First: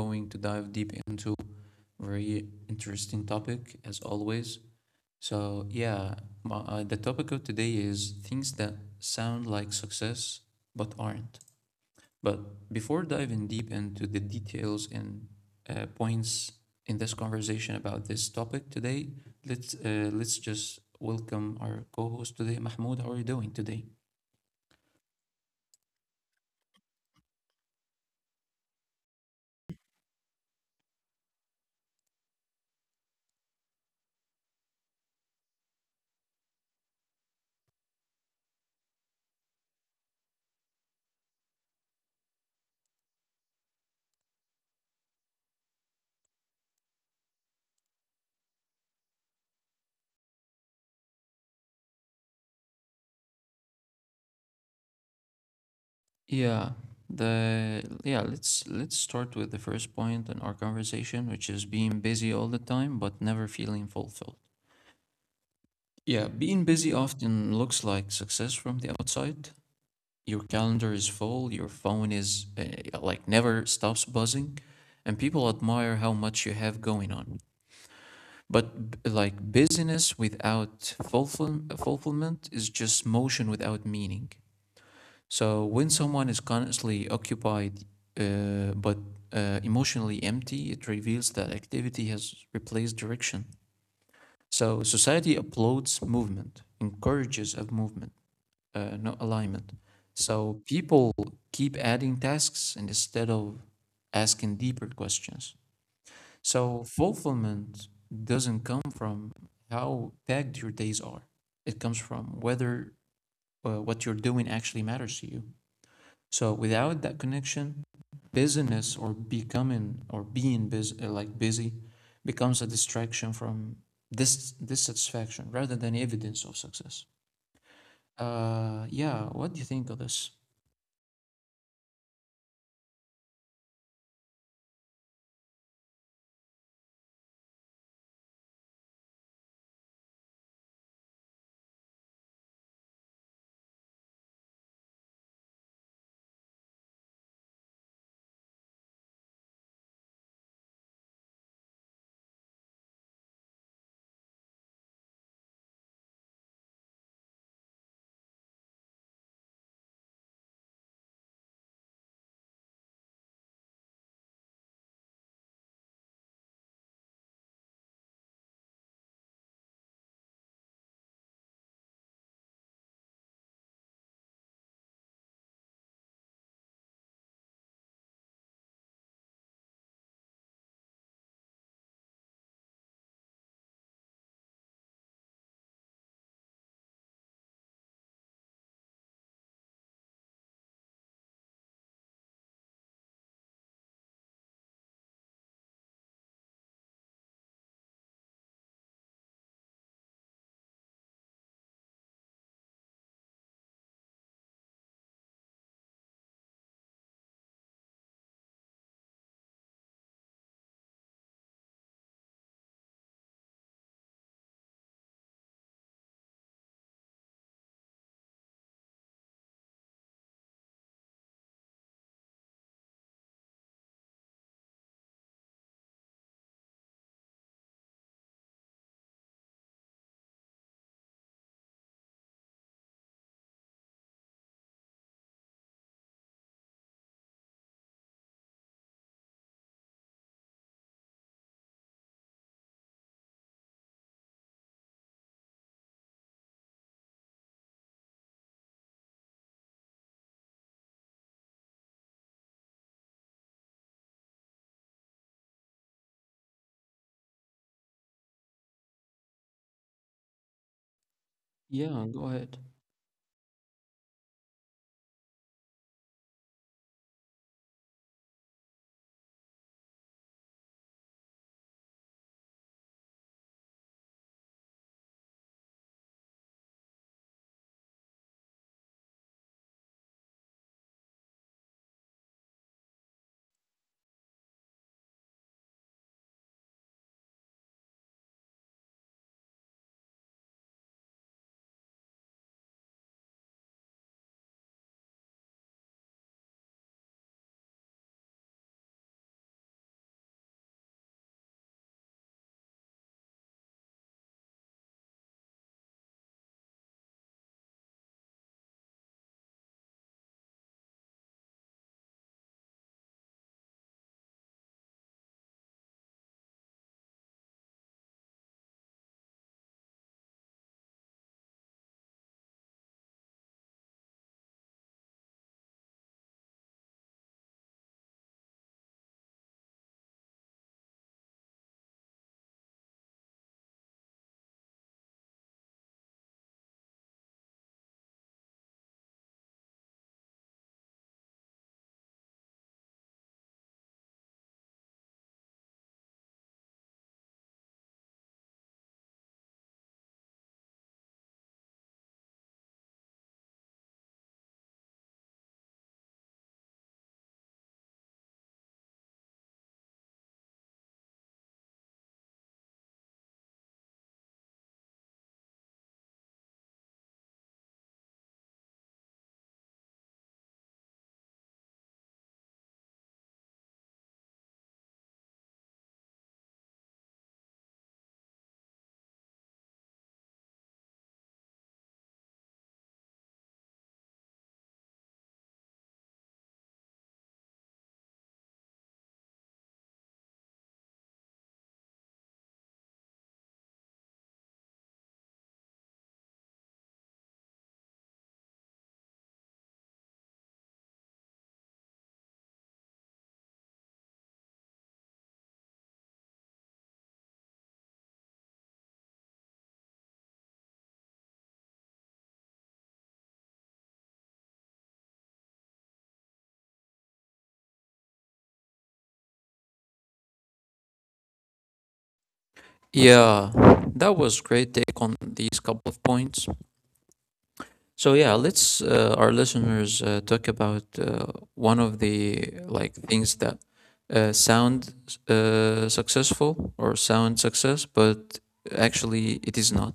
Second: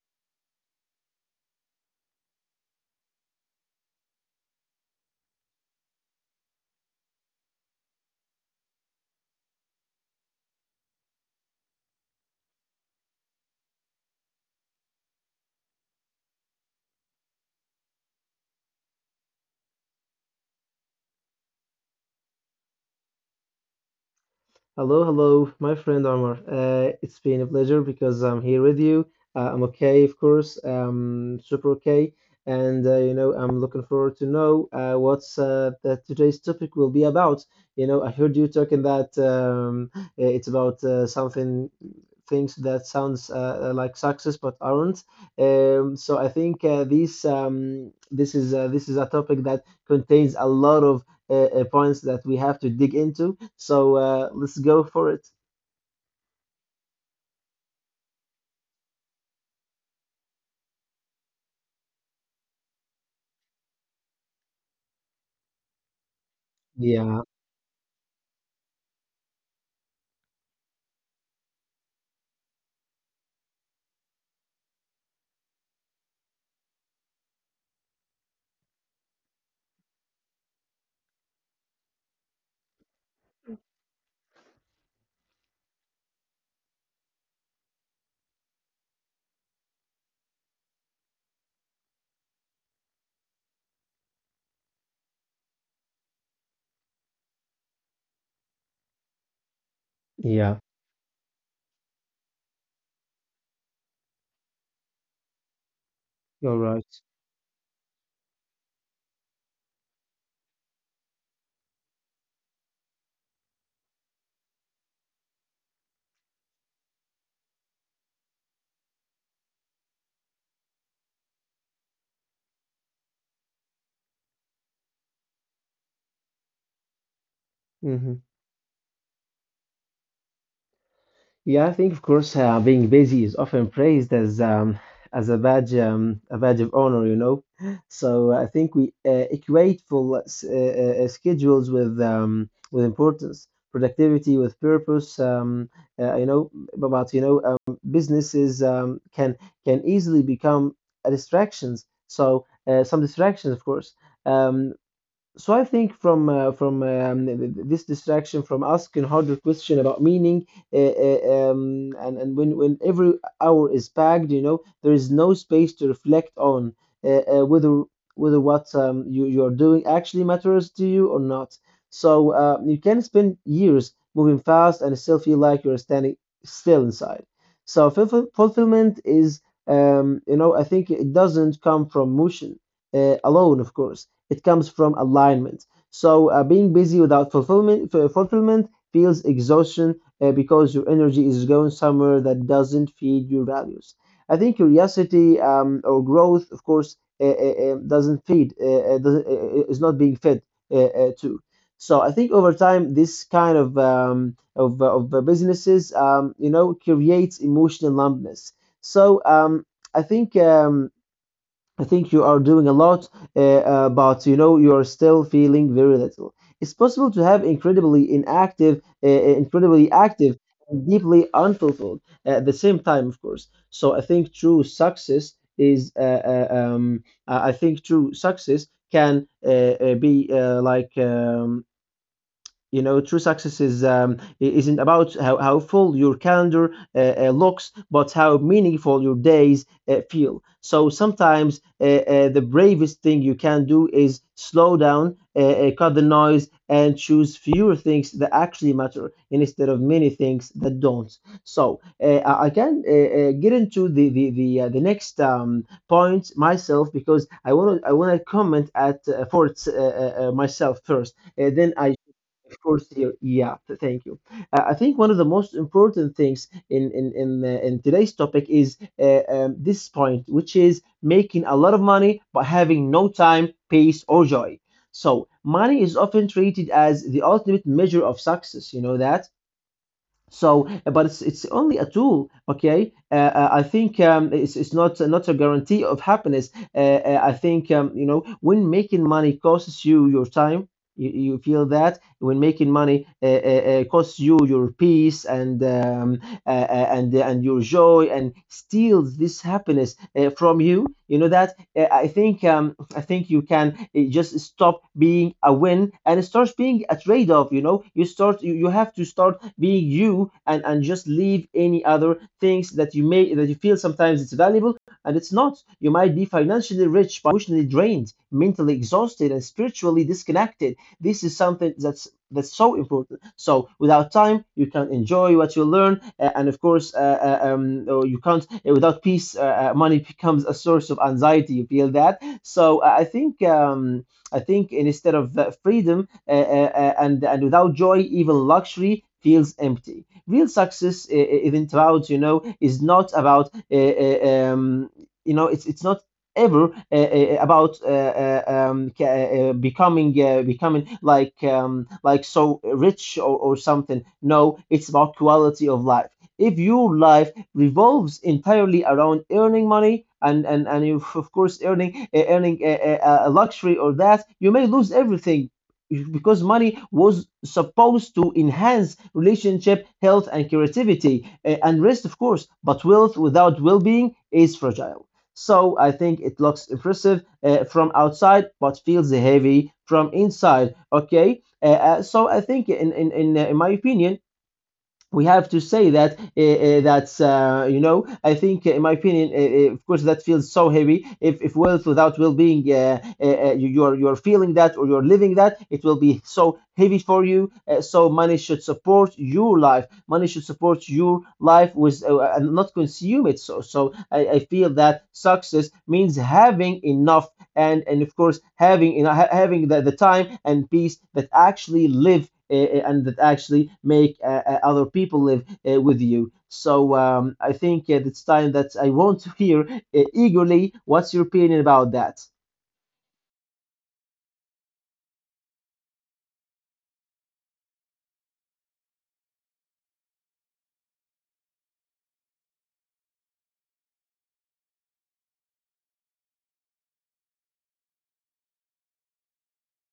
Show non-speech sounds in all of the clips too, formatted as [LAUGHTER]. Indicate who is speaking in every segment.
Speaker 1: going to dive deep into a very interesting topic, as always. So, yeah, the topic of today is things that sound like success but aren't. But before diving deep into the details and points in this conversation about this topic today, let's just welcome our co-host today, Mahmoud. How are you doing today?
Speaker 2: Hello, hello, my friend Omar. It's been a pleasure because I'm here with you. I'm okay, of course. Super okay, and I'm looking forward to know what's that today's topic will be about. I heard you talking that it's about something things that sounds like success but aren't. So I think this is a topic that contains a lot of points that we have to dig into. So let's go for it.
Speaker 1: Yeah, let's start with the first point in our conversation, which is being busy all the time but never feeling fulfilled. Yeah, being busy
Speaker 2: Yeah,
Speaker 1: often looks like success from the outside. Your calendar is full, your phone is like never stops buzzing, and people admire how much you have going on. Like busyness without fulfillment is just motion without meaning. So when someone is constantly occupied but emotionally empty, it reveals that activity has replaced direction. So society applauds movement, encourages of movement, not alignment. So
Speaker 2: yeah,
Speaker 1: people keep adding tasks instead of asking deeper questions.
Speaker 2: you're
Speaker 1: So
Speaker 2: right.
Speaker 1: fulfillment doesn't come from how packed your days are. It comes from whether what you're doing actually matters to you. So without that connection, busyness or becoming or being busy, like busy, becomes a distraction from this dissatisfaction rather than evidence of success.
Speaker 2: Mhm.
Speaker 1: Yeah. What do you think of this?
Speaker 2: Yeah, I think of course being busy is often praised as as a badge, a badge of honor. So I think we equate full schedules with importance, productivity with purpose. Uh, you know, but businesses can easily become a distractions. So some distractions, of course. Um, so I think this distraction from asking harder question about meaning. Uh, uh, um, and and when every hour is packed, there is no space to reflect on uh, uh, whether whether what you are doing actually matters to you or not. So you can spend years moving fast and still feel like you're standing still inside. So fulfillment I think it doesn't come from motion, alone, of course. It comes from alignment. So being busy without fulfillment feels exhaustion, because your energy is going somewhere that doesn't feed your values. I think curiosity, or growth, of course, doesn't feed, is not being fed, to. So I think over time, this kind of, businesses, creates emotional numbness. So I think. Um, I think you are doing a lot, but you know you are still feeling very little. It's possible to have incredibly active, and deeply unfulfilled at the same time, of course. So I think true success I I think true success can be like you know true success is isn't about how full your calendar looks, but how meaningful your days feel. So sometimes, the bravest thing you can do is slow down, cut the noise and choose fewer things that actually matter instead of many things that don't. So I can get into the next, point myself because I want to comment at, for it's, myself first, then I—
Speaker 1: Yeah, go ahead.
Speaker 2: Of course, you, yeah, thank you. I think one of the most important things in today's topic is this point, which is making a lot of money but having no time, peace, or joy. So money is often treated as the ultimate measure of success. You know that, so but it's only a tool, okay. I think, it's, it's not a guarantee of happiness. I think, when making money costs you your time, you feel that. When making money, costs you your peace and, and your joy, and steals this happiness, from you, you know that. I think you can, just stop being a win and start being a trade-off. You have to start being you, and just leave any other things that you may that you feel sometimes it's valuable. And it's not. You might be financially rich but emotionally drained, mentally exhausted, and spiritually disconnected. This is something that's so important. So without time, you can't enjoy what you learn, and of course, oh, you can't, without peace. Money [LAUGHS] becomes a source of anxiety. You feel that. So I think instead of, freedom, and without joy, even luxury feels empty. Real success, even about you know, is not about, it's not ever, about, becoming like, like so rich, or something. No, it's about quality of life. If your life revolves entirely around earning money, and you, of course, earning a luxury or that, you may lose everything because money was supposed to enhance relationship, health, and creativity, and rest, of course. But wealth without well-being is fragile. So I think it looks impressive, from outside, but feels heavy from inside. Okay. So I think, in my opinion, we have to say that's I think, in my opinion, of course, that feels so heavy. If wealth without well-being, you're feeling that or you're living that, it will be so heavy for you. So money should support your life, with and not consume it. So I feel that success means having enough, and of course having, having the time and peace that actually live, and that actually make, other people live, with you. So I think it's time that I want to hear, eagerly, what's your opinion about that.
Speaker 1: Yeah, that was great take on these couple of points. So yeah, let's our listeners talk about one of the like things that sound successful or sound success, but actually it is not.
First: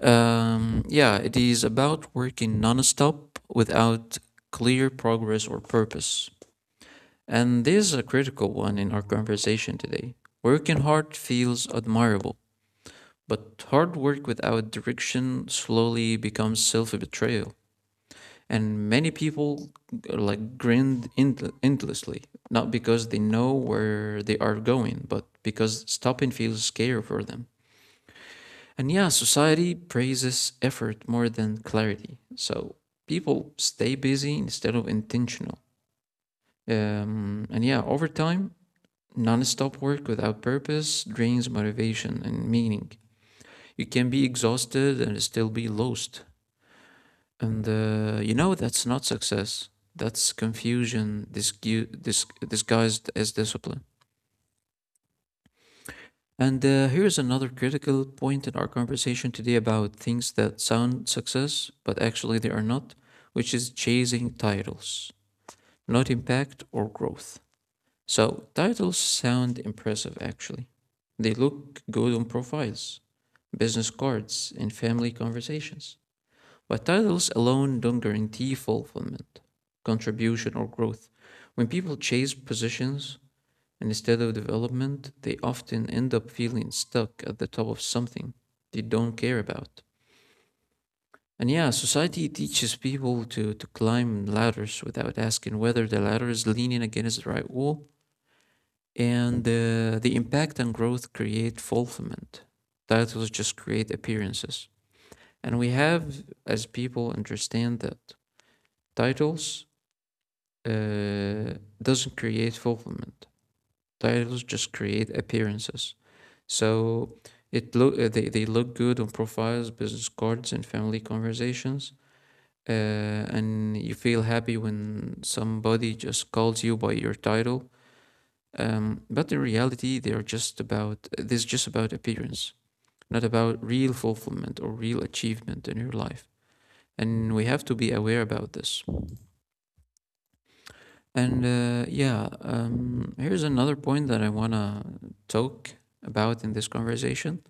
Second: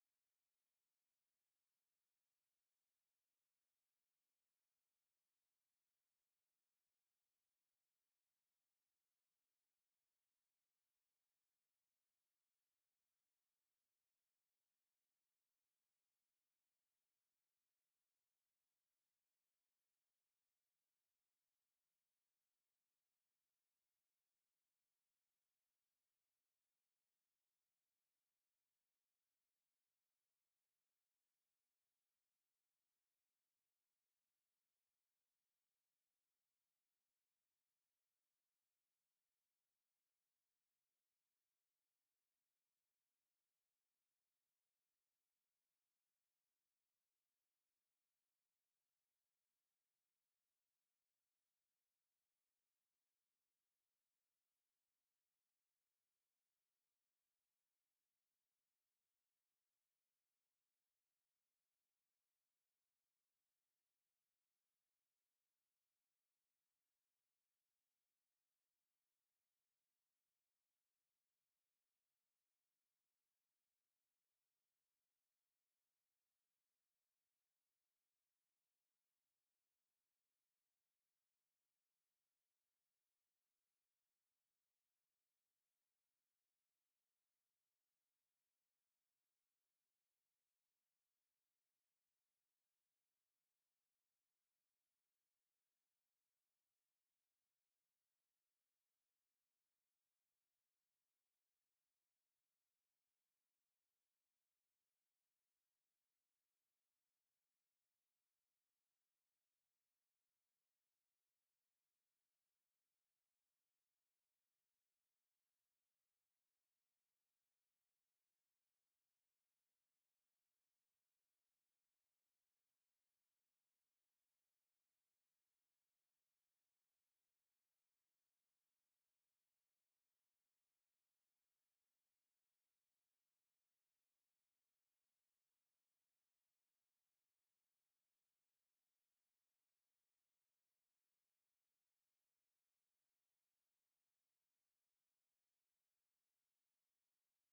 Speaker 1: Yeah, it is about working nonstop without clear progress or purpose. And this is a critical one in our conversation today. Working hard feels admirable, but hard work without direction slowly becomes self betrayal, and many people like endlessly, not because they know where they are going, but because stopping feels scary for them. And yeah, society praises effort more than clarity, so people stay busy instead of intentional. And yeah, over time, non-stop work without purpose drains motivation and meaning. You can be exhausted and still be lost. And you know, that's not success. That's confusion disguised as discipline. And here's another critical point in our conversation today about things that sound success, but actually they are not, which is chasing titles, not impact or growth. So, titles sound impressive actually. They look good on profiles, business cards, and family conversations. But titles alone don't guarantee fulfillment, contribution, or growth. When people chase positions instead of development, they often end up feeling stuck at the top of something they don't care about. And yeah, society teaches people to climb ladders without asking whether the ladder is leaning against the right wall. And the impact and growth create fulfillment. Titles just create appearances. And we have, as people, understand that titles uh, doesn't create fulfillment. Titles just create appearances. So they look good on profiles, business cards, and family conversations. And you feel happy when somebody just calls you by your title. But in reality, they are just about, this is just about appearance, not about real fulfillment or real achievement in your life. And we have to be aware about this. And yeah, here's another point that I want to talk about in this conversation,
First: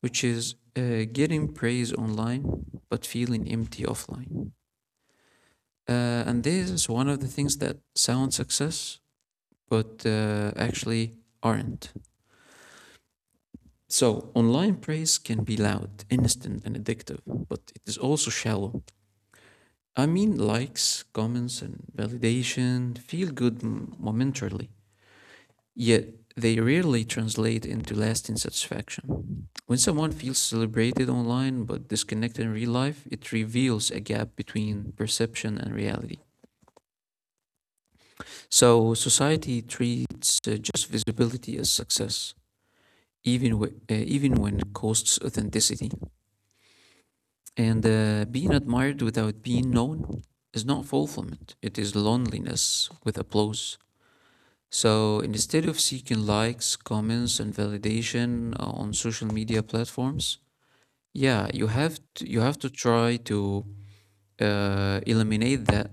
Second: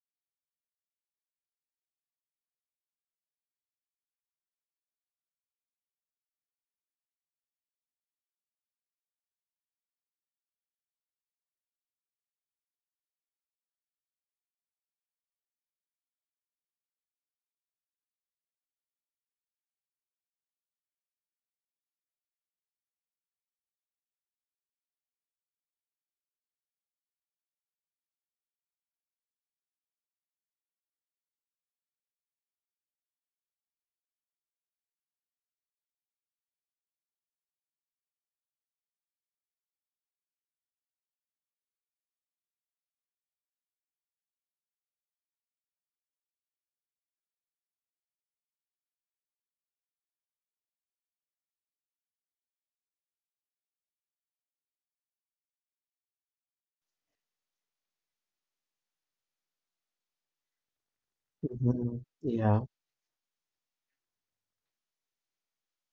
Speaker 1: which is getting praise online but feeling empty offline. And this is one of the things that sound success, but actually aren't. So, online praise can be loud, instant, and addictive, but it is also shallow. I mean, likes, comments, and validation feel good momentarily, yet they rarely translate into lasting satisfaction. When someone feels celebrated online but disconnected in real life, it reveals a gap between perception and reality. So society treats just visibility as success, even even when it costs authenticity. And being admired without being known is not fulfillment; it is loneliness with applause. So instead of seeking likes, comments, and validation on social media platforms, yeah,
Speaker 2: Mhm.
Speaker 1: you have
Speaker 2: Yeah.
Speaker 1: to try to eliminate that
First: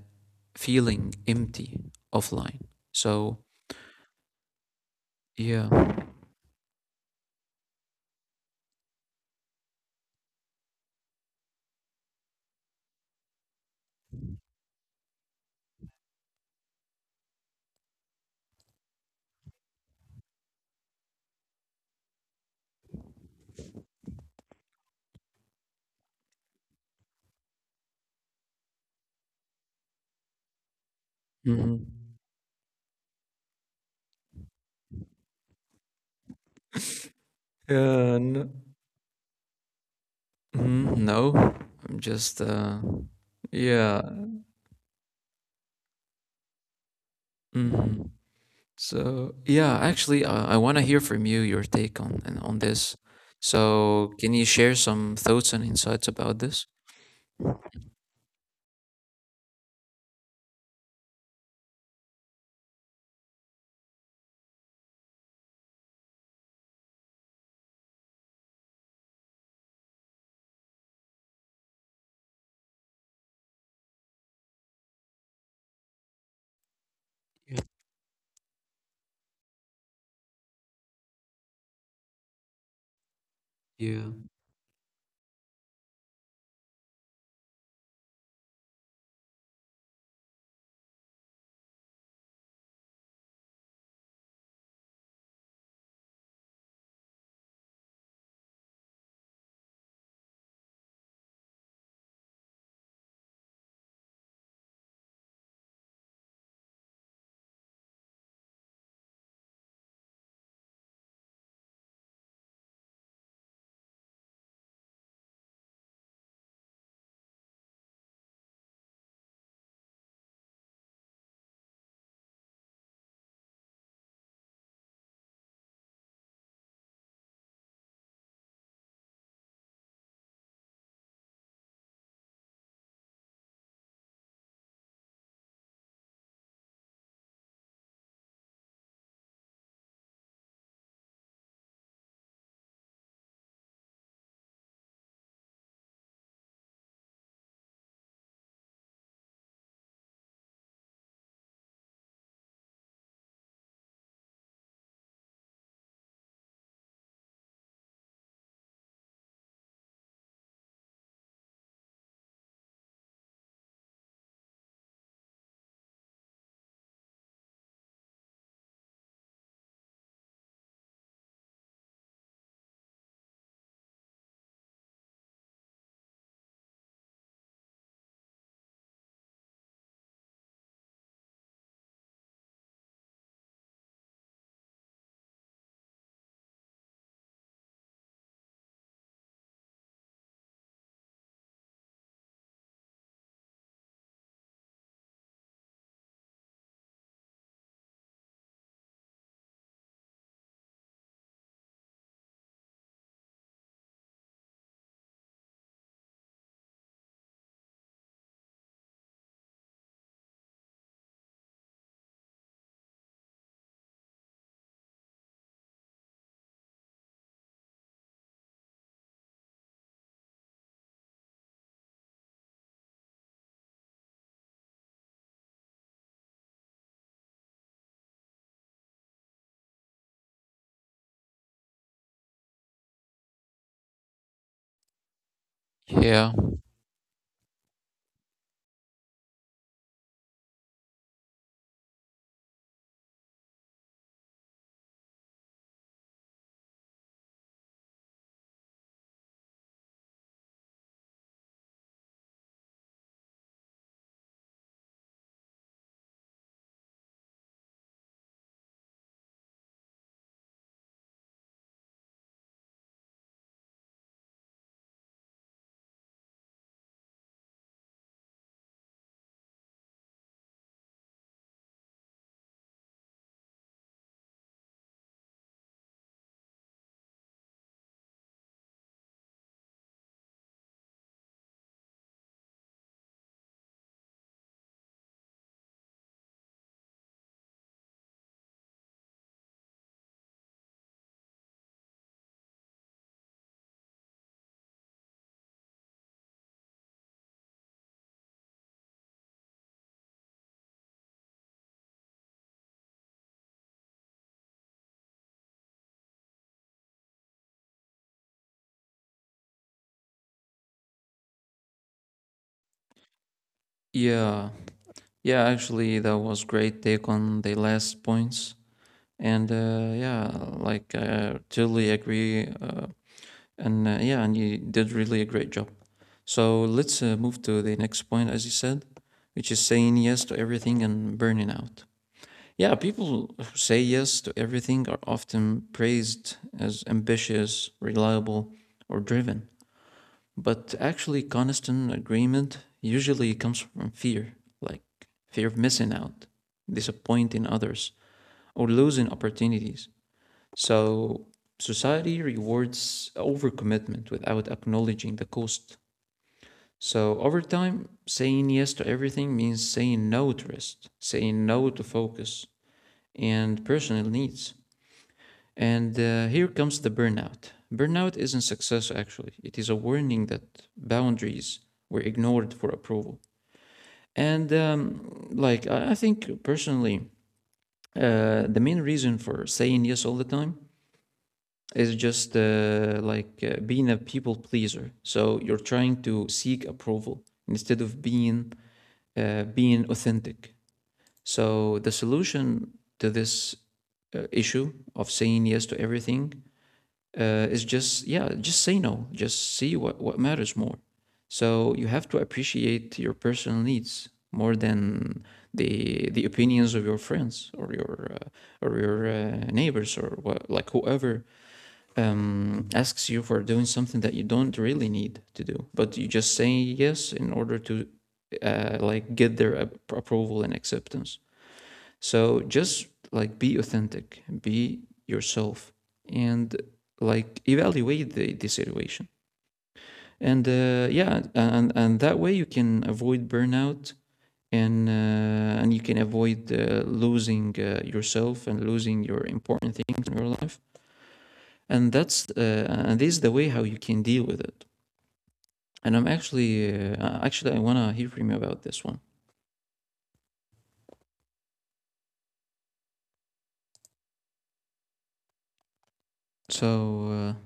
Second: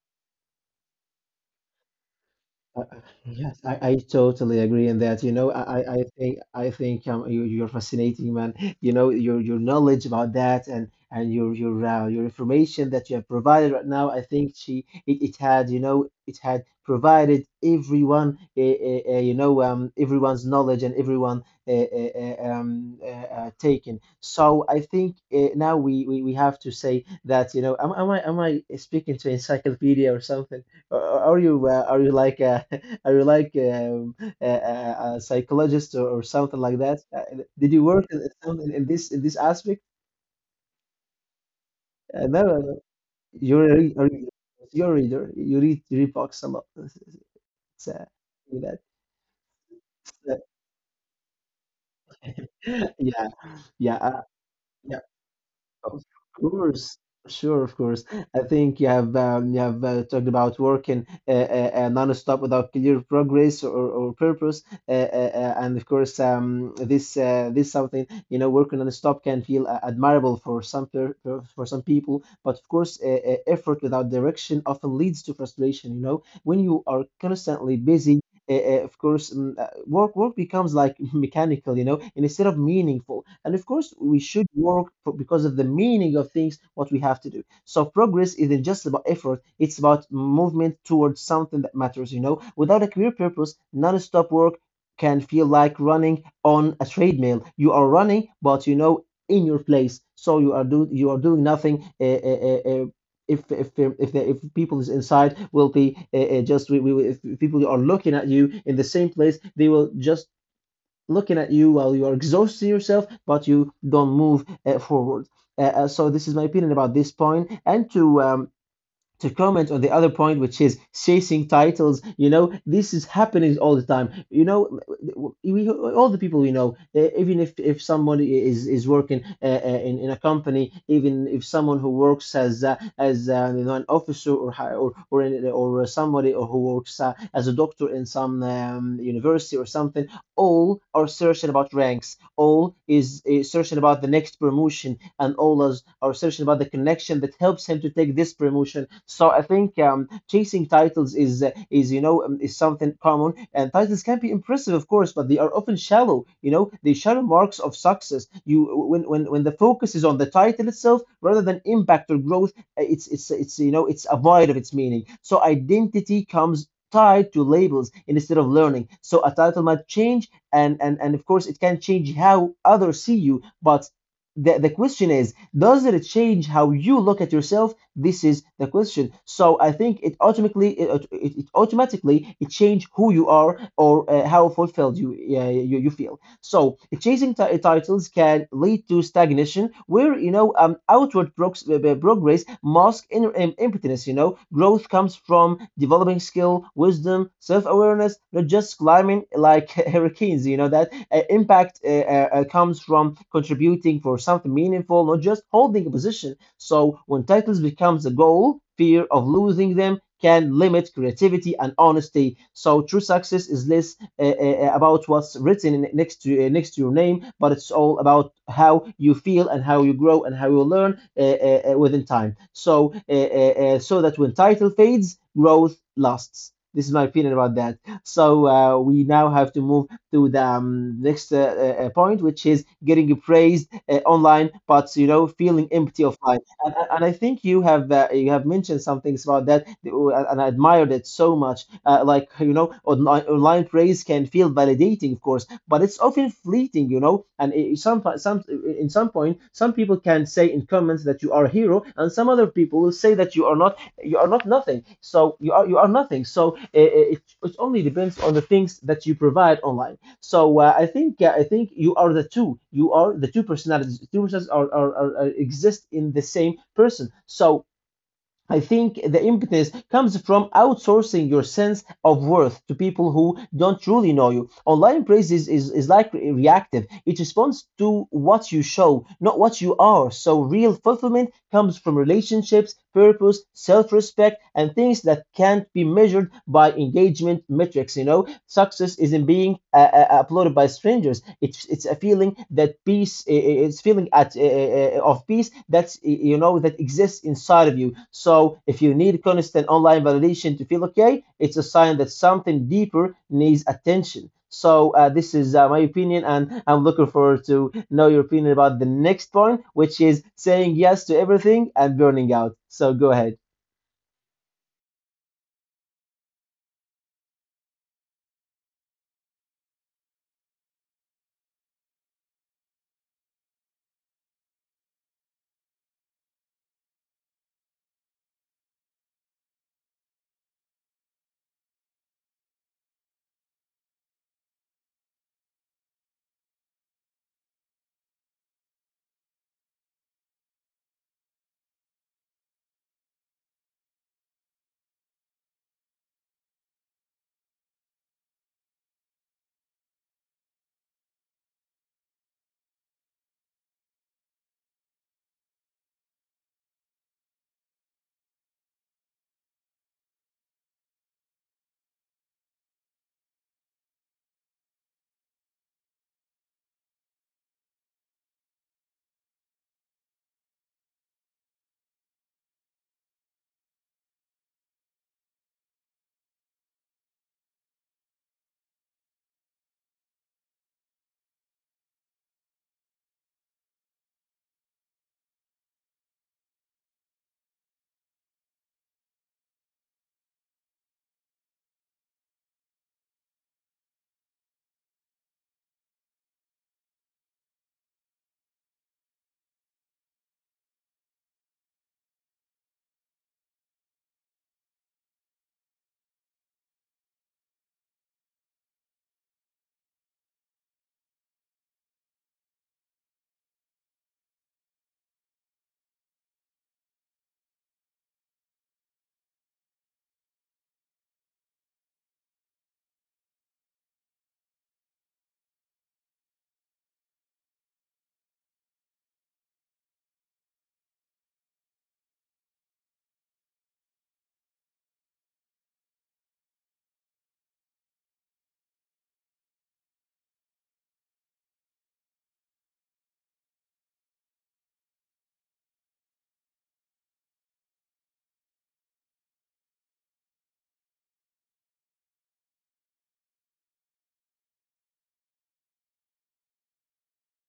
Speaker 1: feeling empty offline.
Speaker 2: Uh, uh,
Speaker 1: So
Speaker 2: Yes, I totally agree in that.
Speaker 1: yeah,
Speaker 2: I think you're fascinating, man. Your knowledge about that, and your information that you have provided right now. I think she it had, it had provided everyone, everyone's knowledge, and everyone, taken. So I think now we have to say that, am I speaking to encyclopedia or something? Or-
Speaker 1: hmm
Speaker 2: are you like a, [LAUGHS] Are you like a psychologist, or something like that? Did you work
Speaker 1: yeah,
Speaker 2: in, some- in in this aspect?
Speaker 1: mhm, no, I'm just
Speaker 2: No, no, no. You're a, re-
Speaker 1: yeah.
Speaker 2: a reader. You're a reader. You read books a lot. [LAUGHS] It's, uh,
Speaker 1: Hmm.
Speaker 2: that,
Speaker 1: So yeah, actually,
Speaker 2: that-
Speaker 1: I want to hear from you your take on this.
Speaker 2: [LAUGHS] yeah,
Speaker 1: So
Speaker 2: yeah.
Speaker 1: can you share
Speaker 2: Yeah.
Speaker 1: some thoughts and
Speaker 2: Of
Speaker 1: insights about this?
Speaker 2: course,
Speaker 1: Yeah.
Speaker 2: sure, of course. I think you have talked about working, non-stop without clear progress, or purpose, and of course, this something, working non-stop can feel, admirable for some people, but of course, effort without direction often leads to frustration. When you are constantly busy, of course, work becomes like [LAUGHS] mechanical, and instead of meaningful. And of course,
Speaker 1: Yeah.
Speaker 2: we should work, for, because of the meaning of things, what we have to do. So progress isn't just about effort; it's about movement towards something that matters. Without a clear purpose, non-stop work can feel like running on a treadmill. You are running, but in your place, so you are doing nothing. Uh, uh, uh, if people is inside will be, just, we if people are looking at you in the same place, they will just looking at you while you are exhausting yourself, but you don't move, forward. So this is my opinion about this point, and to comment on the other point, which is chasing titles. This is happening all the time. We all the people we know, even if somebody is working, in a company, even if someone who works as, an officer, or or somebody, or who works, as a doctor in some, university or something, all are searching about ranks. All is searching about the next promotion, and Ola's are searching about the connection that helps him to take this promotion. So I think, chasing titles is, something common, and titles can be impressive, of course, but they are often shallow. They shallow marks of success. You, when the focus is on the title itself rather than impact or growth, it's it's a void of its meaning. So identity comes tied to labels instead of learning. So a title might change, and of course it can change how others see you, but the question is, does it change how you look at yourself? This is the question. So I think it automatically, it automatically it change who you are, or how fulfilled you, you you feel. So chasing titles can lead to stagnation, where outward progress masks inner impotence. You know, growth comes from developing skill, wisdom, self-awareness, not just climbing like [LAUGHS] hurricanes. You know that impact comes from contributing for something meaningful, not just holding a position. So when titles becomes a goal, fear of losing them can limit creativity and honesty. So true success is less about what's written next to next to your name, but it's all about how you feel and how you grow and how you learn within time. So that when title fades, growth lasts. This is my opinion about that. So we now have to move to the next point, which is getting praised online, but you know, feeling empty
Speaker 1: Yeah.
Speaker 2: offline. And I think you have mentioned some things about that, and I admired it so much. Like you know, online praise can feel validating, of course, but it's often fleeting, you know. And some in some point, some people can say in comments that you are a hero, and some other people will say that you are not, you are nothing. So you are, you are nothing. So it only depends on the things that you provide online. So I think you are the two. You are the two personalities. Two personalities are exist in the same person. So I think the impetus comes from outsourcing your sense of worth to people who don't truly know you. Online praise is like reactive. It responds to what you show, not what you are. So real fulfillment comes from relationships, purpose, self respect, and things that can't be measured by engagement metrics. You know, success isn't being uploaded by strangers. Strangers. It's a feeling that peace. It's feeling at of peace that's that exists inside of you. So if you need constant online validation to feel okay, it's a sign that something deeper needs attention. So this is my opinion, and I'm looking forward to know your opinion about the next point, which is saying yes to everything and burning out. So go ahead.
Speaker 1: Yeah. Yeah. Actually, that was great take on the last points. And yeah, like I totally agree. And Yeah, and you did really a great job. So let's move to the next point, as you said, which is saying yes to everything and burning out. Yeah, people who say yes to everything are often praised as ambitious, reliable, or driven. But actually, constant agreement usually comes from fear, like fear of missing out, disappointing others, or losing opportunities. So, society rewards overcommitment without acknowledging the cost. So, over time, saying yes to everything means saying no to rest, saying no to focus and personal needs, and here comes the burnout. Burnout isn't success, actually, it is a warning that boundaries were ignored for approval. And like, I think personally, the main reason for saying yes all the time is just like being a people pleaser. So you're trying to seek approval instead of being authentic. So the solution to this issue of saying yes to everything is just, yeah, just say no, just see what matters more. So you have to appreciate your personal needs more than the opinions of your friends or your neighbors or what, like whoever asks you for doing something that you don't really need to do, but you just say yes in order to like get their approval and acceptance. So just like be authentic, be yourself, and like evaluate the situation. And yeah, and that way you can avoid burnout, and you can avoid losing yourself and losing your important things in your life. And that's and this is the way how you can deal with it. And I'm actually actually, I wanna hear from you about this one. So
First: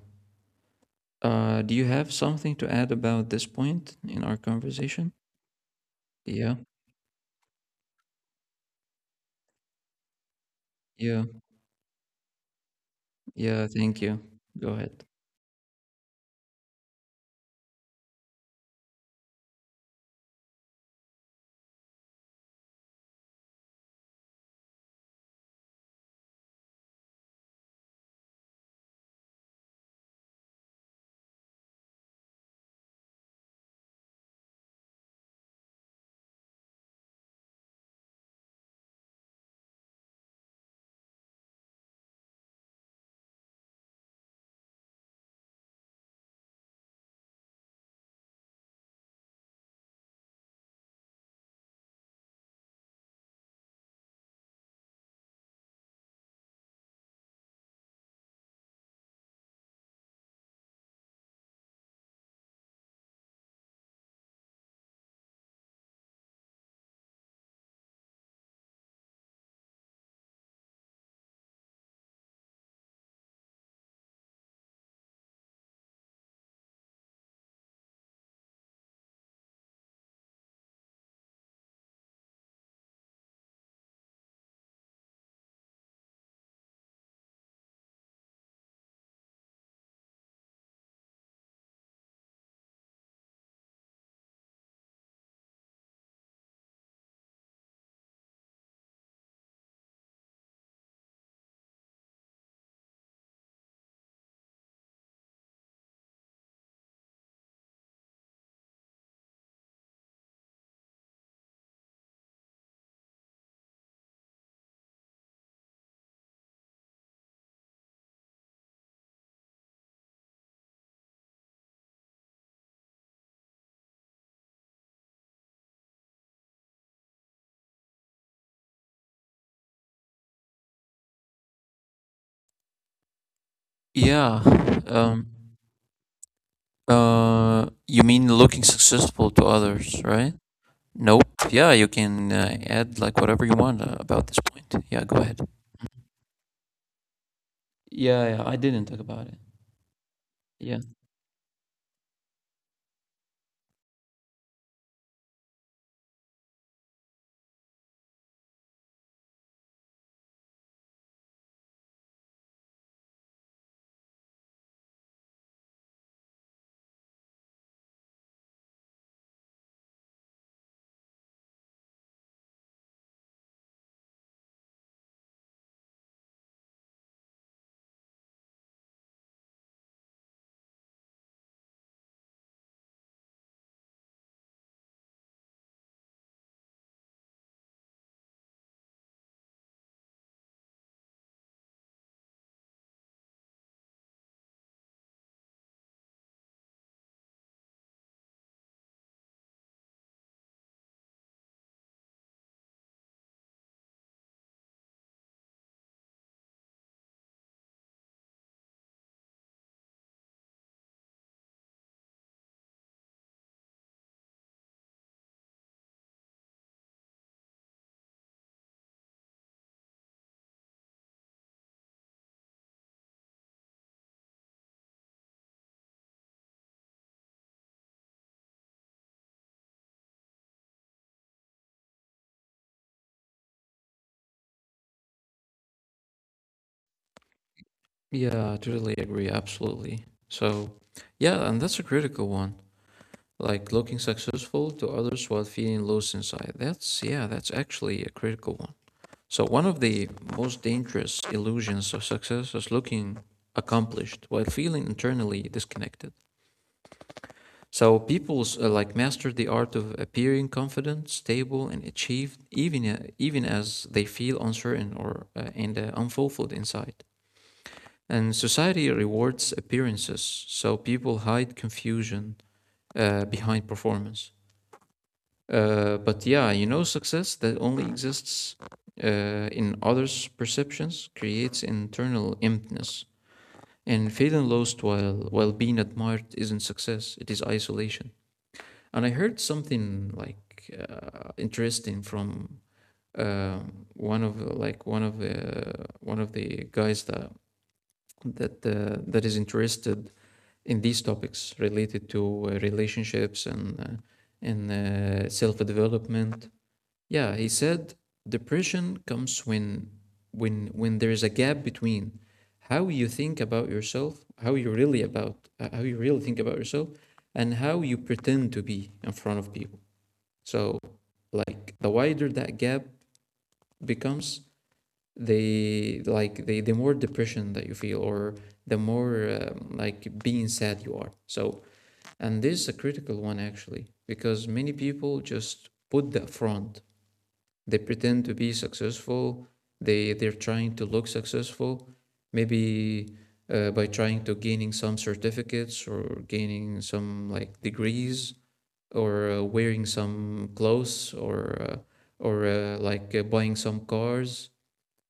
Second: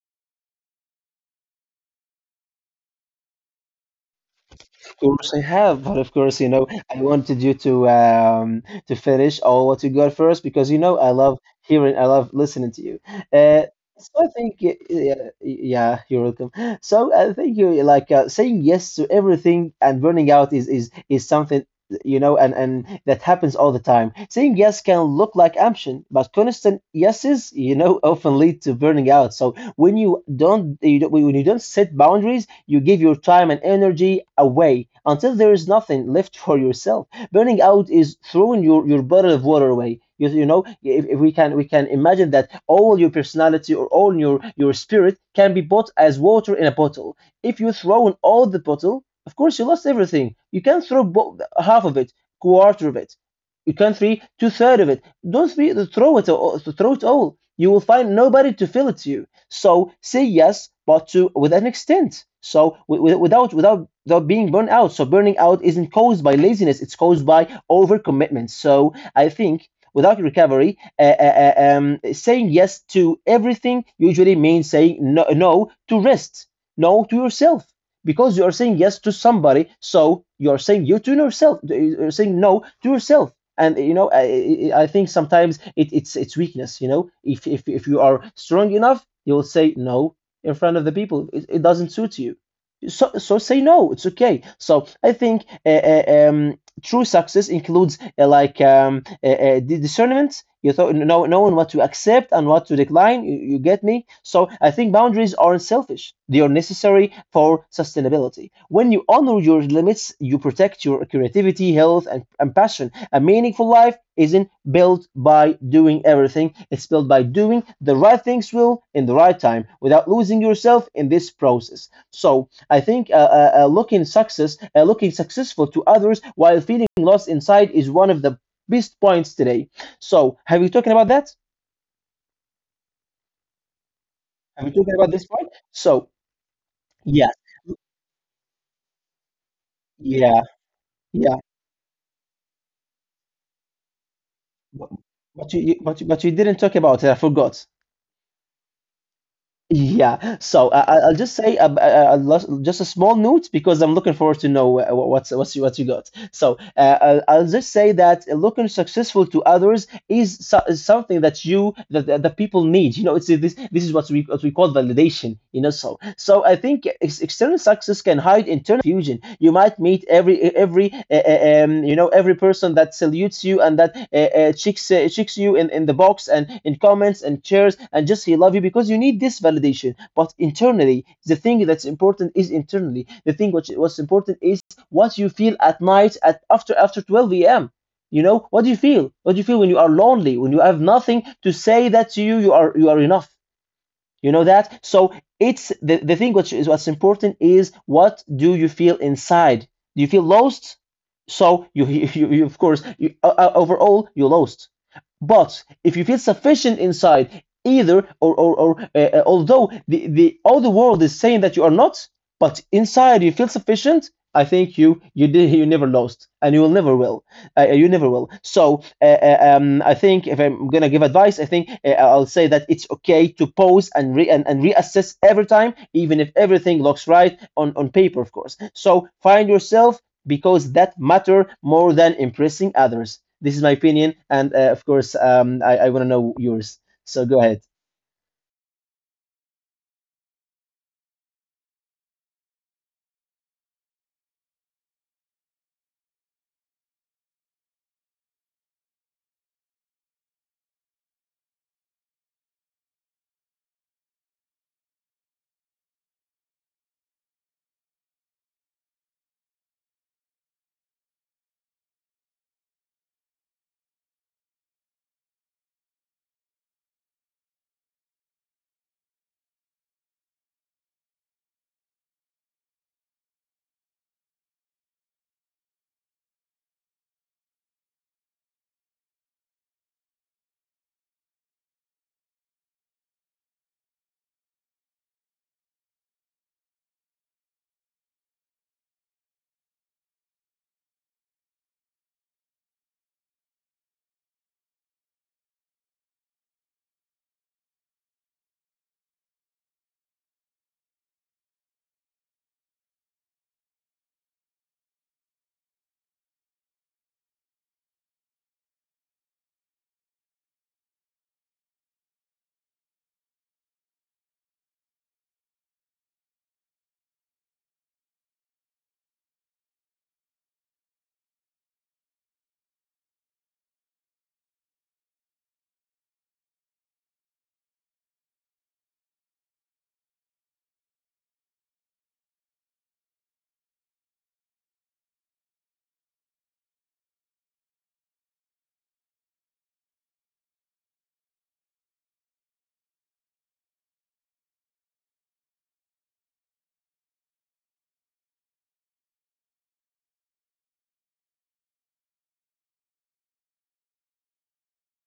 Speaker 1: do you have something to add about this point in our conversation?
Speaker 2: Course I have, but of course, you
Speaker 1: Yeah,
Speaker 2: know, I wanted you to to finish all what you got first, because you know I
Speaker 1: yeah,
Speaker 2: love hearing, I love listening to you. Uh,
Speaker 1: yeah. Thank
Speaker 2: so
Speaker 1: you.
Speaker 2: I think
Speaker 1: Go ahead.
Speaker 2: yeah, yeah, you're welcome. So I think you, like, saying yes to everything and burning out is something, you know, and that happens all the time. Saying yes can look like ambition, but constant yeses, you know, often lead to burning out. So when you don't set boundaries, you give your time and energy away until there is nothing left [LAUGHS] for yourself. Burning out is throwing your bottle of water away. You know, if, if we can imagine that all your personality or all your spirit can be bought as water in a bottle, if you throw in all the bottle, of course, you lost everything. You can throw half of it, quarter of it. You can three two third of it. Don't throw it all, throw it all. You will find nobody to fill it to you. So say yes, but to with an extent. So without being burned out. So burning out isn't caused by laziness; it's caused by overcommitment. So I think without recovery, saying yes to everything usually means saying no, no to rest, no to yourself. Because you are saying yes to somebody, so you are saying you to yourself, you're saying no to yourself. And you know, I think sometimes it's it's weakness. You know, if you are strong enough, you'll say no in front of the people it, it doesn't suit you. So so say no, it's okay. So I think true success includes like discernment. You thought know, knowing what to accept and what to decline, you get me. So I think boundaries aren't selfish, they are necessary for sustainability. When you honor your limits, you protect your creativity, health, and passion. A meaningful life isn't built by doing everything, it's built by doing the right things will in the right time, without losing yourself in this process. So I think looking successful to others while feeling lost inside is one of the best points today. So, have you talking about that?
Speaker 1: Yeah.
Speaker 2: Have you talking about this
Speaker 1: Um,
Speaker 2: point? So, yes,
Speaker 1: you mean looking successful to others, right?
Speaker 2: yeah,
Speaker 1: Nope.
Speaker 2: yeah.
Speaker 1: Yeah, you can add like whatever you want about this point. Yeah, go ahead.
Speaker 2: But but you didn't talk about it. I forgot.
Speaker 1: Yeah, I didn't talk about it.
Speaker 2: Yeah. So
Speaker 1: Yeah.
Speaker 2: I'll just say just a small note, because I'm looking forward to know what's you what you got. So I'll just say that looking successful to others is, is something that that the people need. You know, it's this, this is what we call validation. You know, so so I think external success can hide internal confusion. You might meet every every person that salutes you and that checks you in the box and in comments and shares, and just he love you because you need this validation. But internally, the thing that's important is internally. The thing which what's important is what you feel at night, at after 12 a.m. You know, what do you feel? What do you feel when you are lonely, when you have nothing to say, that to you, you are, you are enough. You know that? So it's the thing which is what's important is what do you feel inside? Do you feel lost? So you, [LAUGHS] you, of course, you, overall, you're lost. But if you feel sufficient inside, either or or although the all the world is saying that you are not, but inside you feel sufficient, I think you [LAUGHS] did you never lost and you will never will. You never will. So I think if I'm gonna give advice, I think I'll say that it's okay to pause and and reassess every time, even if everything looks right on paper, of course. So find yourself, because that matter more than impressing others. This is my opinion, and of course, I want to know yours. So go ahead.
Speaker 1: Yeah, I totally agree. Absolutely. So, yeah, and that's a critical one. Like looking successful to others while feeling lost inside. That's, yeah, that's actually a critical one. So one of the most dangerous illusions of success is looking accomplished while feeling internally disconnected. So people like master the art of appearing confident, stable, and achieved, even as they feel uncertain or and unfulfilled inside. And society rewards appearances, so people hide confusion behind performance. But yeah, you know, success that only Mm. exists in others' perceptions creates internal emptiness. And feeling lost while being admired isn't success; it is isolation. And I heard something like interesting from uh, one of like one of the guys that that is interested in these topics related to relationships and self development. Yeah, he said depression comes when when there is a gap between how you think about yourself, how you really think about yourself, and how you pretend to be in front of people. So, like the wider that gap becomes, the like the more depression that you feel, or the more like being sad you are. So, and this is a critical one actually, because many people just put that front, they pretend to be successful. They're trying to look successful, maybe by trying to gaining some certificates or gaining some like degrees or wearing some clothes or buying some cars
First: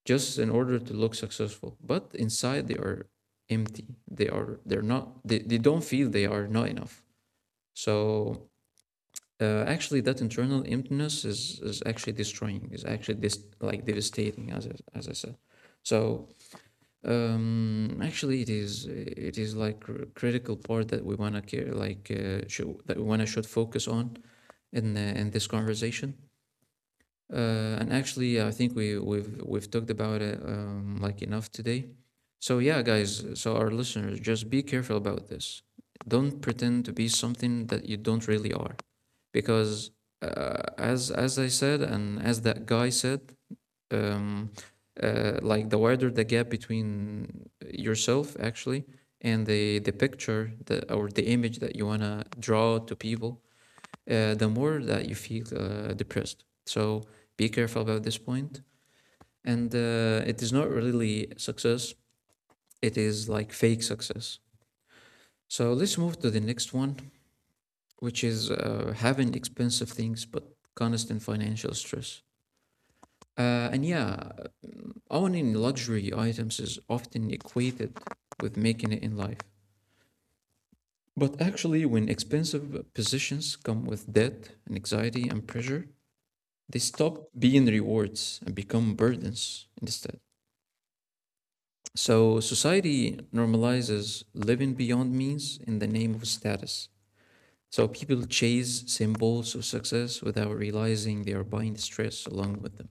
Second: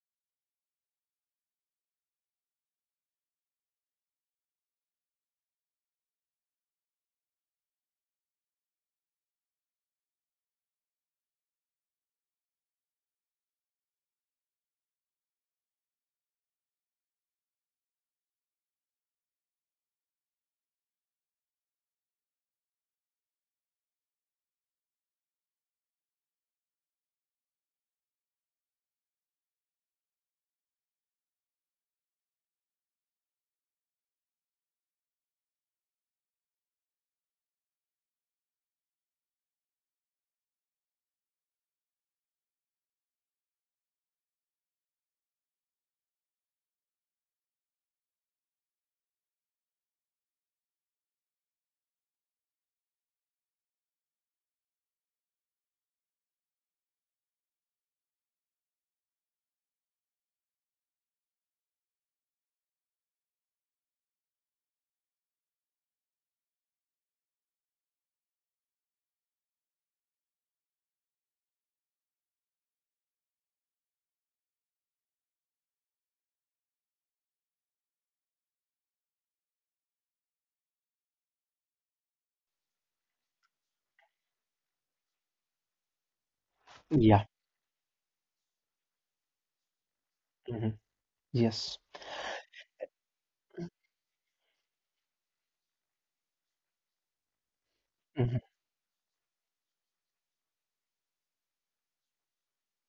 Speaker 1: just in order to look successful. But inside they are empty. They're not, they don't feel, they are not enough. So actually, that internal emptiness is actually destroying. Is actually this like devastating, as I said. So actually, it is like critical part that we wanna care like should, that we wanna should focus on in this conversation. And actually, I think we've talked about it like enough today. So yeah, guys. So our listeners, just be careful about this. Don't pretend to be something that you don't really are because as I said and as that guy said, um, like the wider the gap between yourself actually and the picture or the image that you wanna draw to people, the more that you feel depressed. So be careful about this point. And it is not really success; it is like fake success. So let's move to the next one, which is having expensive things but constant financial stress. And yeah, owning luxury items is often equated with making it in life. But actually, when expensive possessions come with debt and anxiety and pressure, they stop
Speaker 2: Yeah.
Speaker 1: being rewards and become burdens instead.
Speaker 2: Mhm. Yes.
Speaker 1: So society normalizes living beyond means in the name of status. So people
Speaker 2: Mhm.
Speaker 1: chase symbols of success without realizing they are buying stress along with them.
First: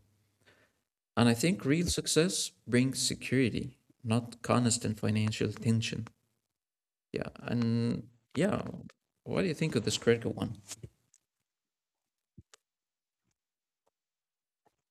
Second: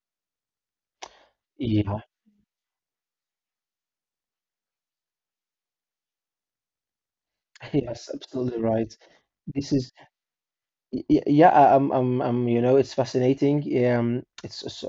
Speaker 1: And I think real
Speaker 2: Yeah.
Speaker 1: success brings security, not constant financial tension. Yeah.
Speaker 2: [LAUGHS]
Speaker 1: And
Speaker 2: Yes. Absolutely
Speaker 1: yeah,
Speaker 2: right.
Speaker 1: what do you
Speaker 2: This
Speaker 1: think of
Speaker 2: is
Speaker 1: this critical one?
Speaker 2: Yeah, I'm, you know, it's fascinating. It's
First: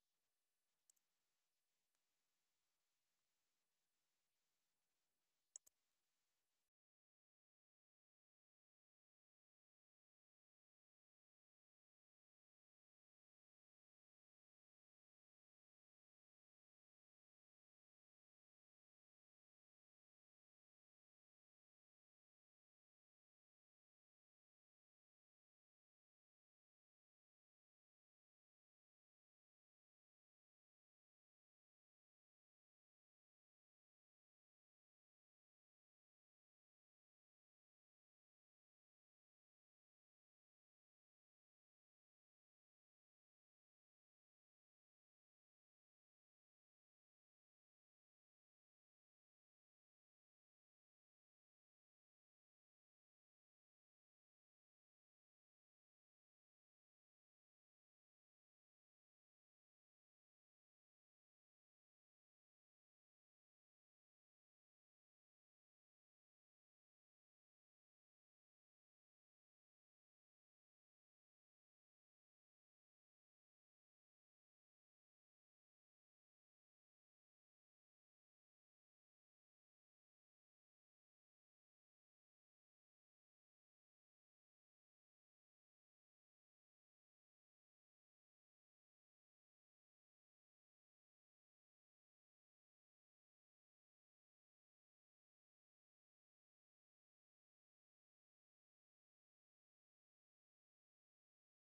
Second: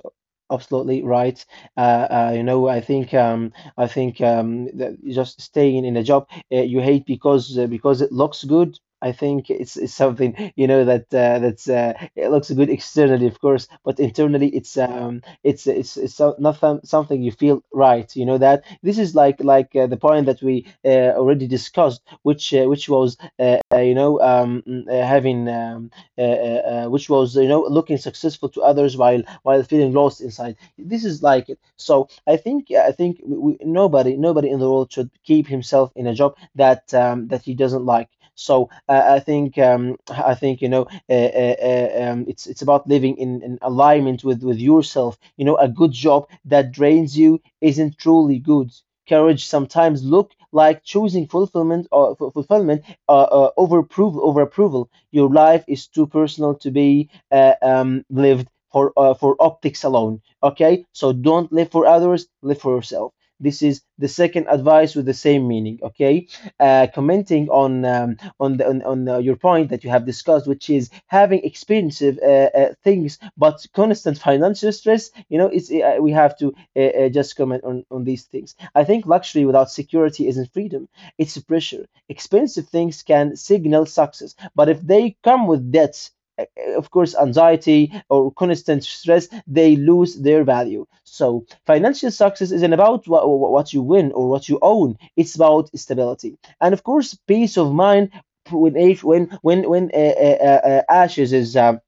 Speaker 2: absolutely right. Uh, you know, I think, that just staying in a job you hate because it looks good. I think it's something, you know, that that's it looks good externally, of course, but internally it's it's so, not something you feel right. You know that this is like the point that we already discussed, which was having. Which was, you know, looking successful to others while feeling lost inside. This is like it. So I think yeah, I think we, nobody in the world should keep himself in a job that that he doesn't like. So I think you know it's about living in alignment with yourself. You know, a good job that drains you isn't truly good. Courage sometimes look like choosing fulfillment or fulfillment over approval, over approval. Your life is too personal to be lived for optics alone. Okay, so don't live for others, live for yourself. This is the second advice with the same meaning. Okay, commenting on the on your point that you have discussed, which is having expensive things but constant financial stress. You know, it's we have to just comment on these things. I think luxury without security isn't freedom, it's pressure. Expensive things can signal success, but if they come with debts, uh, of course, anxiety or constant stress, they lose their value. So, financial success isn't about what you win or what you own. It's about stability, and of course, peace of mind when age when ashes is.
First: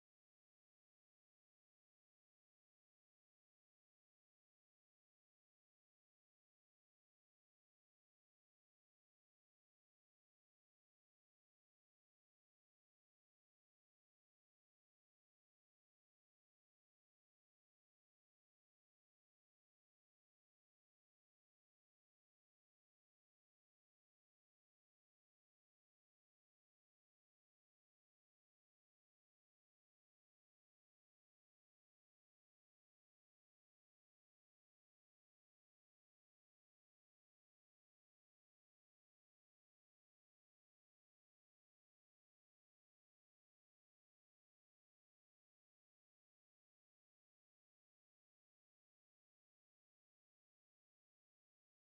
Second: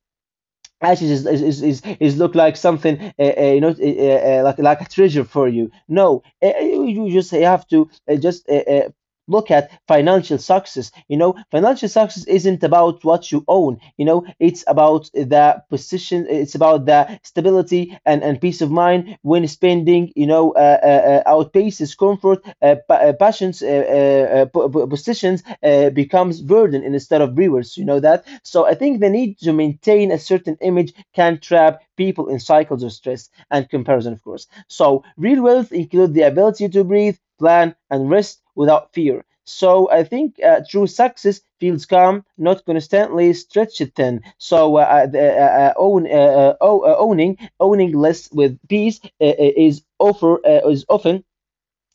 Speaker 2: Ashes is look like something like a treasure for you. No, you just have to just look at financial success. You know, financial success isn't about what you own. You know, it's about the position. It's about the stability and peace of mind when spending. You know, outpaces comfort. Passions, positions becomes burden instead of rewards. You know that. So I think the need to maintain a certain image can trap people in cycles of stress and comparison, of course. So, real wealth includes the ability to breathe, plan, and rest without fear. So, I think true success feels calm, not constantly stretched thin. So, the, own, o- owning less with peace is offer is often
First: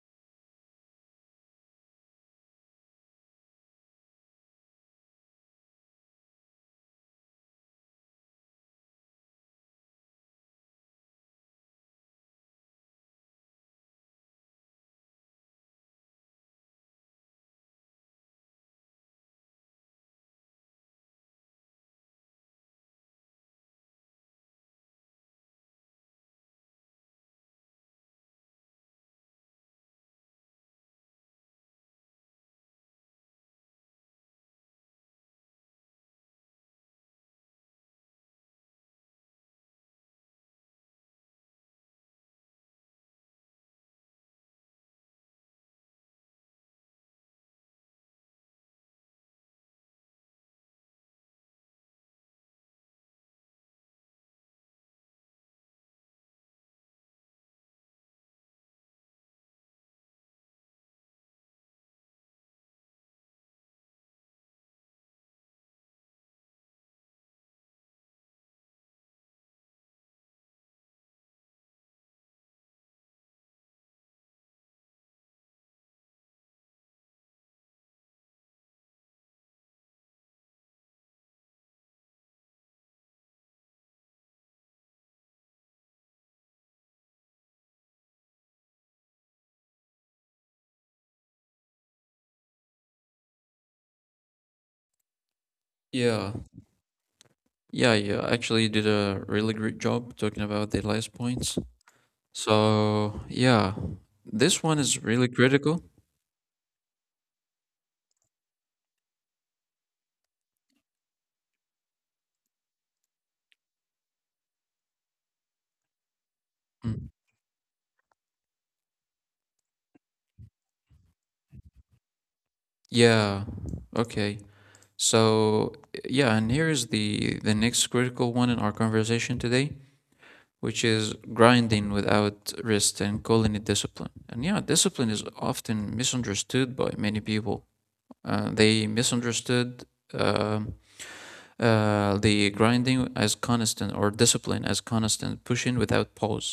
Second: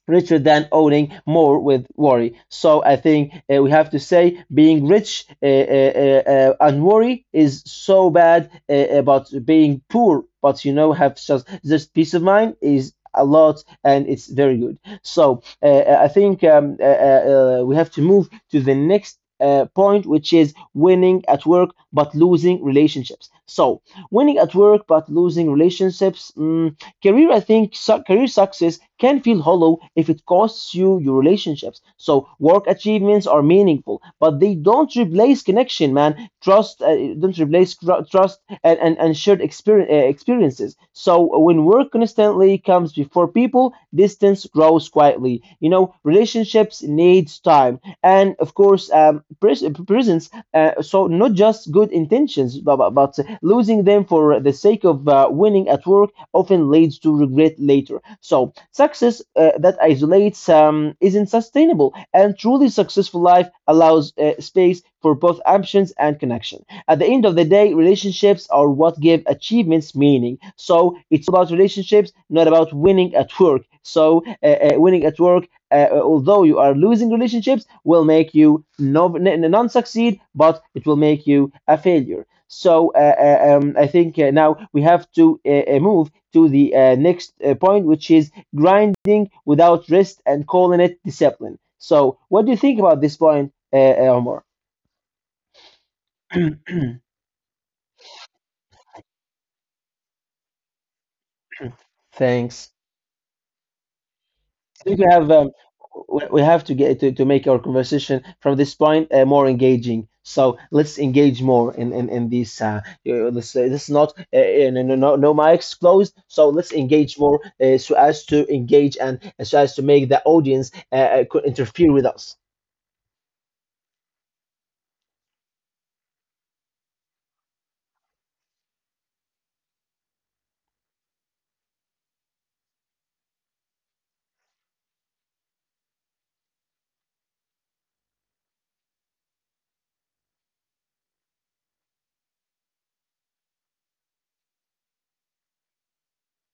Speaker 2: richer than owning more with worry. So I think we have to say being rich and worry is so bad about being poor, but you know have just this peace of mind is a lot and it's very good. So I think we have to move to the next point, which is winning at work but losing relationships. So, winning at work but losing relationships. Career, I think, career success can feel hollow if it costs you your relationships. So, work achievements are meaningful, but they don't replace connection, man. Trust, don't replace trust and shared experiences. So when work constantly comes before people, distance grows quietly. You know, relationships needs time, and of course, presence, so not just good intentions, but losing them for the sake of winning at work often leads to regret later. So success that isolates isn't sustainable, and truly successful life allows space for both options and connection. At the end of the day, relationships are what give achievements meaning. So it's about relationships, not about winning at work. So winning at work, although you are losing relationships, will make you no, non succeed, but it will make you a failure. So I think now we have to move to the next point, which is grinding without rest and calling it discipline. So, what do you think about this point, Omar?
Speaker 1: Yeah.
Speaker 2: [CLEARS THROAT]
Speaker 1: Yeah, yeah. Actually, you did a really great job talking about the last points.
Speaker 2: Thanks.
Speaker 1: So, yeah, this one
Speaker 2: Think we
Speaker 1: is
Speaker 2: have
Speaker 1: really critical.
Speaker 2: we have to get to make our conversation from this point more engaging. So let's engage more in in this. This is not no, no, mics closed. So let's
Speaker 1: Mm.
Speaker 2: engage more so as to engage and so as to make the audience interfere with us.
Speaker 1: Yeah. Okay. So, yeah, and here is the next critical one in our conversation today, which is grinding without rest and calling it discipline. And yeah, discipline is often misunderstood by many people. They misunderstood um the grinding as constant or discipline as constant pushing without pause.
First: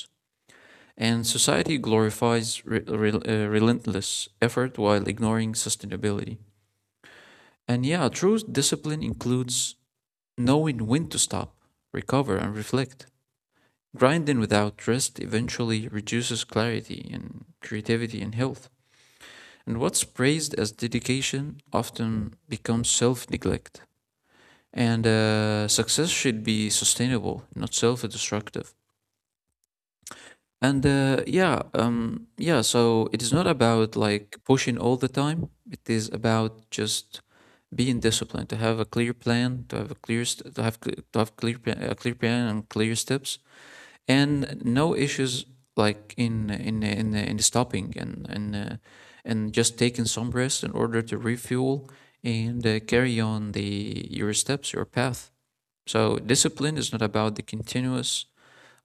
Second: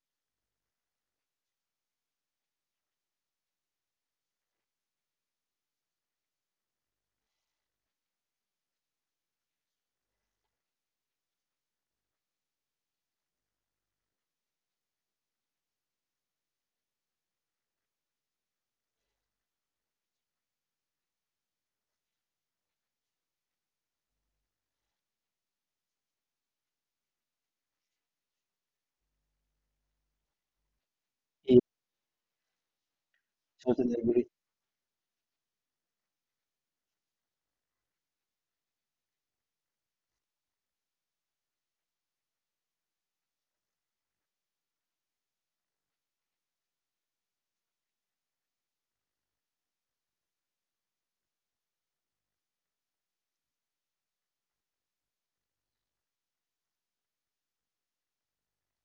Speaker 1: And society glorifies relentless effort while ignoring sustainability. And yeah, true discipline includes knowing when to stop, recover, and reflect. Grinding without rest eventually reduces clarity and creativity and health. And what's praised as dedication often becomes self neglect. And success should be sustainable, not self destructive. And
Speaker 2: Yeah,
Speaker 1: yeah, so it is not
Speaker 2: totally
Speaker 1: about
Speaker 2: agree.
Speaker 1: like pushing all the time, it is about just being disciplined to have a clear plan to have a clear st- to have cl- to have clear plan, a clear plan and clear steps and no issues like in stopping and and just taking some rest in order to refuel and carry on the your steps your path. So discipline is not about the continuous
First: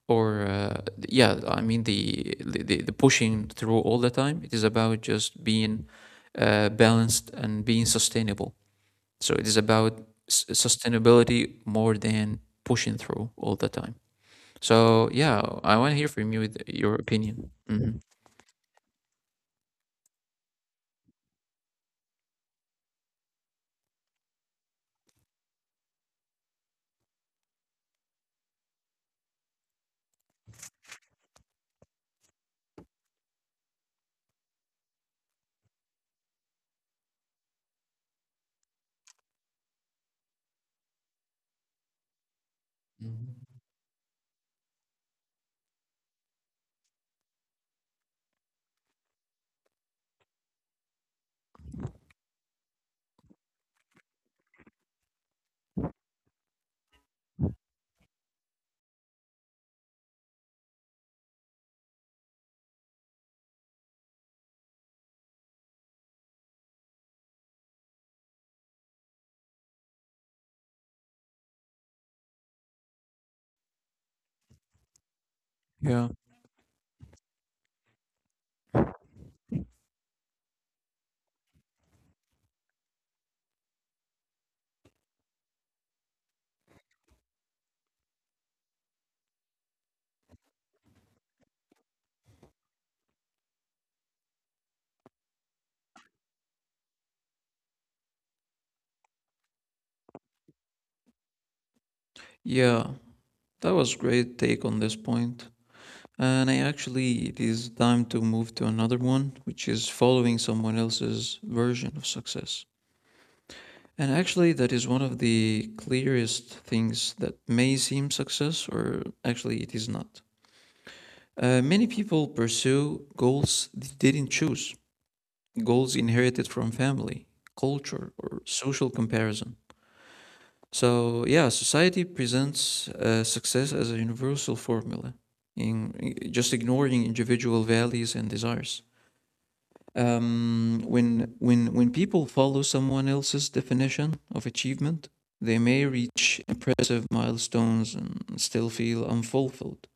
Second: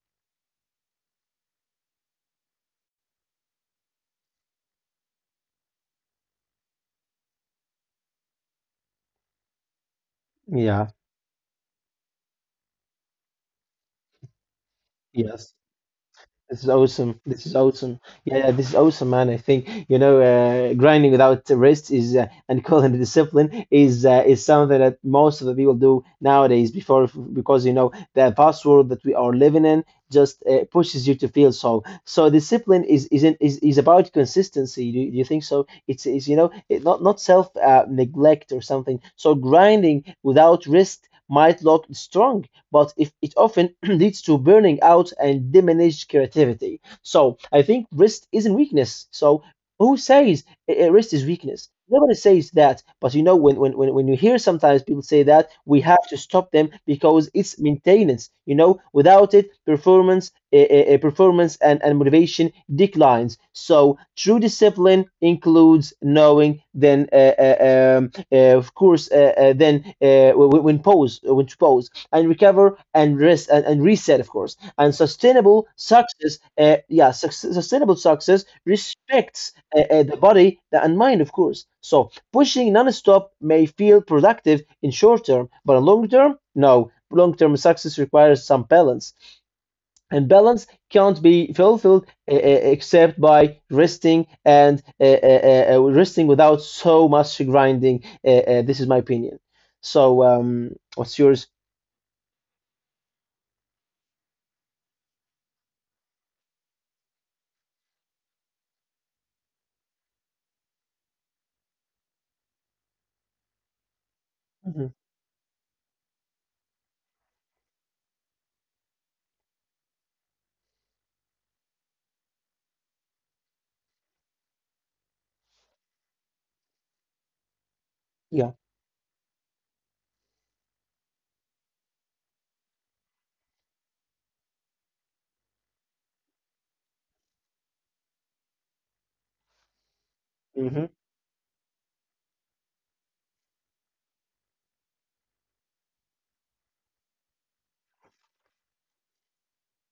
Speaker 1: or pushing through all the time. It is about just being balanced and being sustainable. So it is about
Speaker 2: Yeah.
Speaker 1: sustainability more than pushing through all the time. So yeah,
Speaker 2: Yes.
Speaker 1: I want to hear from you with
Speaker 2: This is
Speaker 1: your
Speaker 2: awesome. This
Speaker 1: opinion.
Speaker 2: is
Speaker 1: Hmm.
Speaker 2: awesome. Yeah, yeah, this is awesome, man. I think you know, grinding without rest is, and [LAUGHS] calling it discipline is, is something that most of the people do nowadays. Before, because you know the fast world that we are living in just pushes you to feel so. So discipline is isn't is about consistency. Do you think so? It's, is, you know it, not self, neglect or something. So grinding without rest might look strong, but if it
Speaker 1: Mhm.
Speaker 2: often [CLEARS THROAT] leads to burning out and diminished creativity. So I think rest isn't weakness. So who says rest is weakness? Nobody says that. But you know, when you hear sometimes people say that, we have to stop them because it's maintenance. You know, without it, performance and motivation declines. So true discipline includes knowing then of course, when pause, when to pause and recover and rest and reset, of course. And sustainable
Speaker 1: Yeah,
Speaker 2: success, yeah, sustainable success respects the body and mind, of course. So pushing non-stop may feel productive in short term, but in long term, no. Long term success requires some balance, and balance can't be fulfilled, except by resting and resting without so much grinding. This is my opinion. So, what's yours?
Speaker 1: yeah, that was great take on this point. And I actually, it is time to move to another one, which is following someone else's version of success. And actually, that is
Speaker 2: Mhm.
Speaker 1: one of the clearest things that may seem success, or actually, it is not. Many people pursue goals they didn't choose, goals inherited from family, culture, or
Speaker 2: Yeah.
Speaker 1: social comparison. So yeah, society presents success as a universal formula, just ignoring individual values and desires.
Speaker 2: Mm-hmm.
Speaker 1: When when people follow someone else's definition of achievement, they may reach impressive milestones and still feel unfulfilled.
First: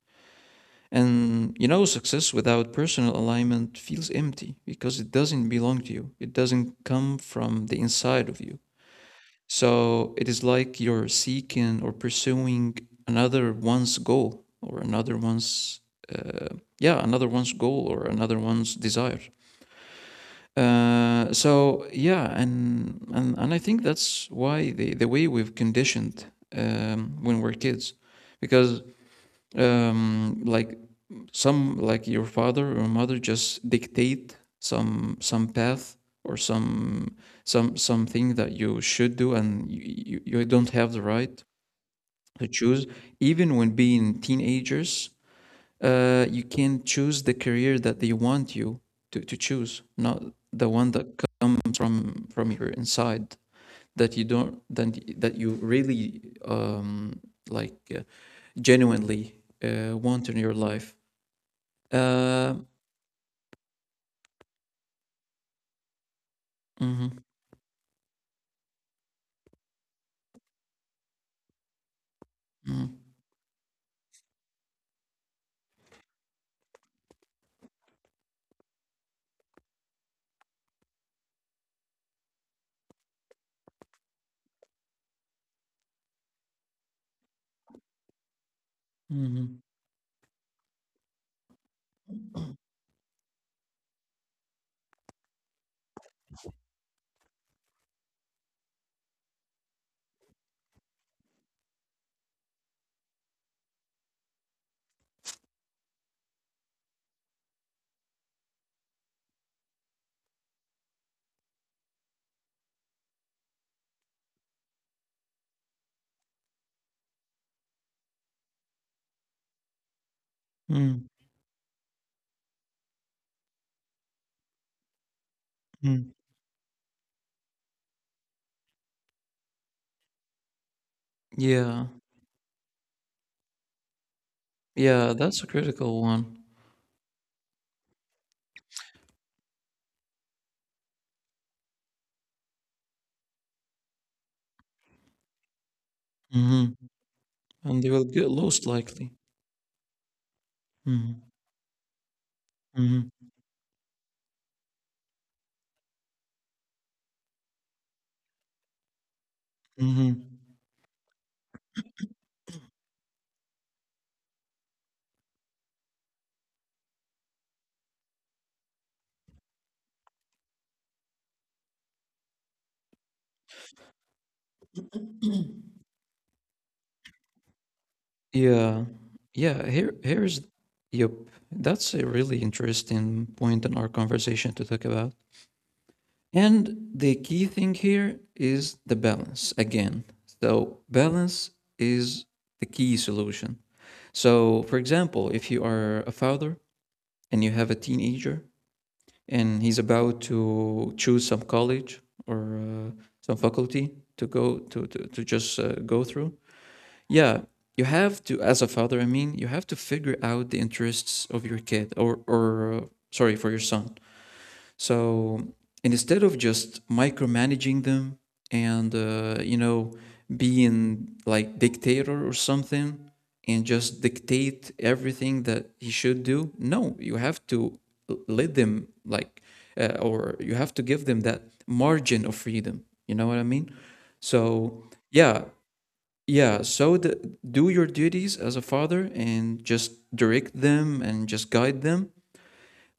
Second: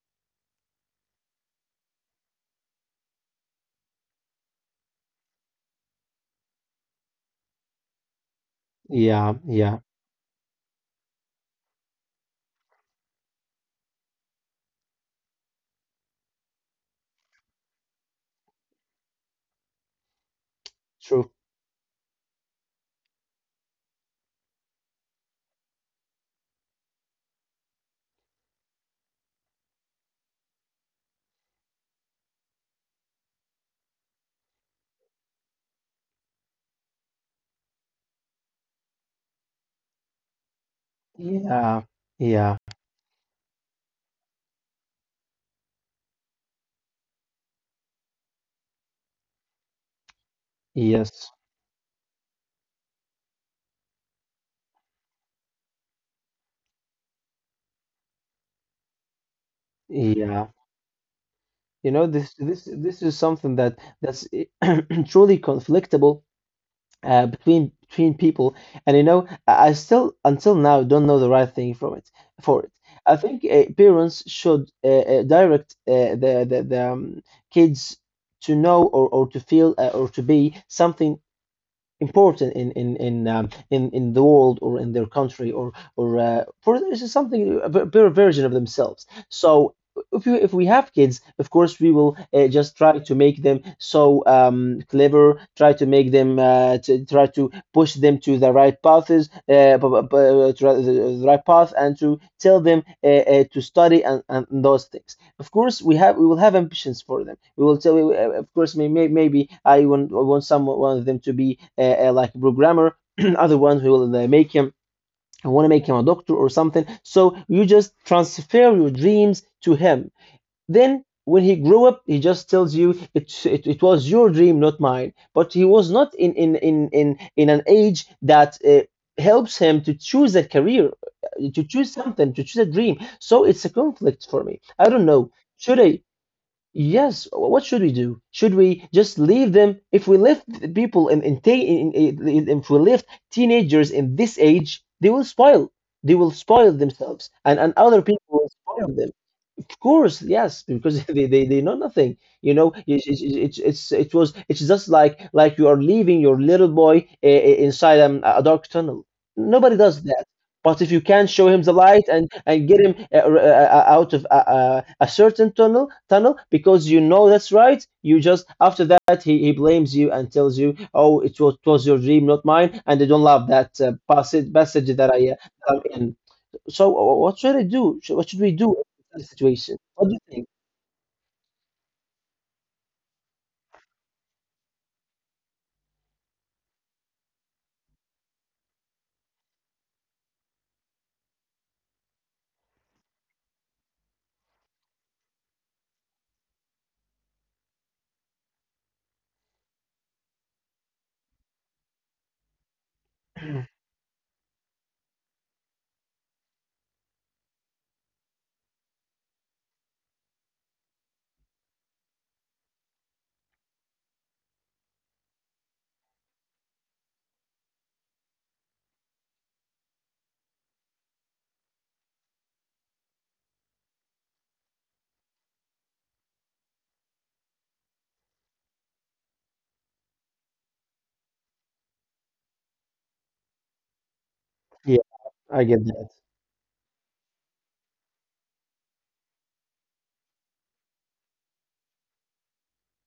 Speaker 1: And you know, success without personal alignment feels empty because it doesn't belong to you. It doesn't come from the inside of you.
Speaker 2: Yeah, yeah,
Speaker 1: So it is like you're seeking or pursuing another one's goal or uh, yeah, another one's goal or another one's desire.
Speaker 2: true.
Speaker 1: So yeah, and I think that's why the way we've conditioned when we're kids, because like some like your father or mother just dictate some path or some something that you should do and you don't have the right
Speaker 2: Yeah,
Speaker 1: to
Speaker 2: yeah,
Speaker 1: choose. Even when being teenagers, you can choose the career that they want you to choose, not the one that
Speaker 2: yes,
Speaker 1: comes from your inside that you don't that, that you really like uh, genuinely want in
Speaker 2: yeah.
Speaker 1: your life.
Speaker 2: You know, this
Speaker 1: uh,
Speaker 2: this this is something that that's [CLEARS THROAT] truly conflictable,
Speaker 1: mhm,
Speaker 2: between people, and you know, I still until now don't know the right thing from it, for it.
Speaker 1: mhm,
Speaker 2: I think parents should direct the kids to know, or to feel, or to be something important in the world, or in their country, or for this is something a better version of themselves.
Speaker 1: mhm,
Speaker 2: So if you if we have kids, of course we will just try to make them so clever, try to make them to try to push them to the right paths, b- b- b- to the right path, and to tell them to study and those things. Of course, we will have ambitions for them. We will tell you, of course, maybe I want some one of them to be like a programmer. [CLEARS THROAT] Other ones who will make him, I want to make him a doctor or something. So you just transfer your dreams to him.
Speaker 1: mm,
Speaker 2: Then when he grew up, he just tells you it was your dream, not mine. But he was
Speaker 1: mm.
Speaker 2: not in an age that helps him to choose a career, to
Speaker 1: Yeah,
Speaker 2: choose something, to choose a dream. So it's a conflict for me, I don't
Speaker 1: yeah,
Speaker 2: know.
Speaker 1: that's a
Speaker 2: Should
Speaker 1: critical
Speaker 2: I—
Speaker 1: one.
Speaker 2: yes, what should we do? Should we just leave them? If we left the people in, ta- in- if we left teenagers in this age, they will spoil. They will spoil
Speaker 1: Mhm,
Speaker 2: themselves, and
Speaker 1: and they will
Speaker 2: other
Speaker 1: get
Speaker 2: people will
Speaker 1: lost
Speaker 2: spoil
Speaker 1: likely.
Speaker 2: them. Of course, yes, because [LAUGHS]
Speaker 1: Mhm,
Speaker 2: they know nothing. You know,
Speaker 1: mhm,
Speaker 2: it's it was it's just like you are leaving your little boy inside a dark tunnel. Nobody does that.
Speaker 1: mhm.
Speaker 2: But if you can show him the light and get him out of a certain tunnel, because you know that's right, you just after that he blames you and tells you, oh, it was your dream, not mine, and they don't love that passage that I that I'm in. So what should I do? Should— what should we do
Speaker 1: Yeah,
Speaker 2: in this
Speaker 1: yeah.
Speaker 2: situation? What do you
Speaker 1: Yep. That's a really interesting point in our conversation to talk about. And the key thing here is the balance again. So balance is the key solution. So, for example, if you are a father and you have a teenager and he's about to choose some college or some
Speaker 2: think?
Speaker 1: faculty to go to to just go through. Yeah, you have to as a father, I mean you have to figure out the interests of your kid or sorry, for your son. So instead of just micromanaging them and you know, being like dictator or something and just dictate everything that he should do, no, you have to let them like or you have to give them that margin of freedom. You know what I mean?
Speaker 2: [CLEARS THROAT]
Speaker 1: So
Speaker 2: Yeah,
Speaker 1: yeah,
Speaker 2: I get that.
Speaker 1: yeah. So the, do your duties as a father and just direct them and just guide them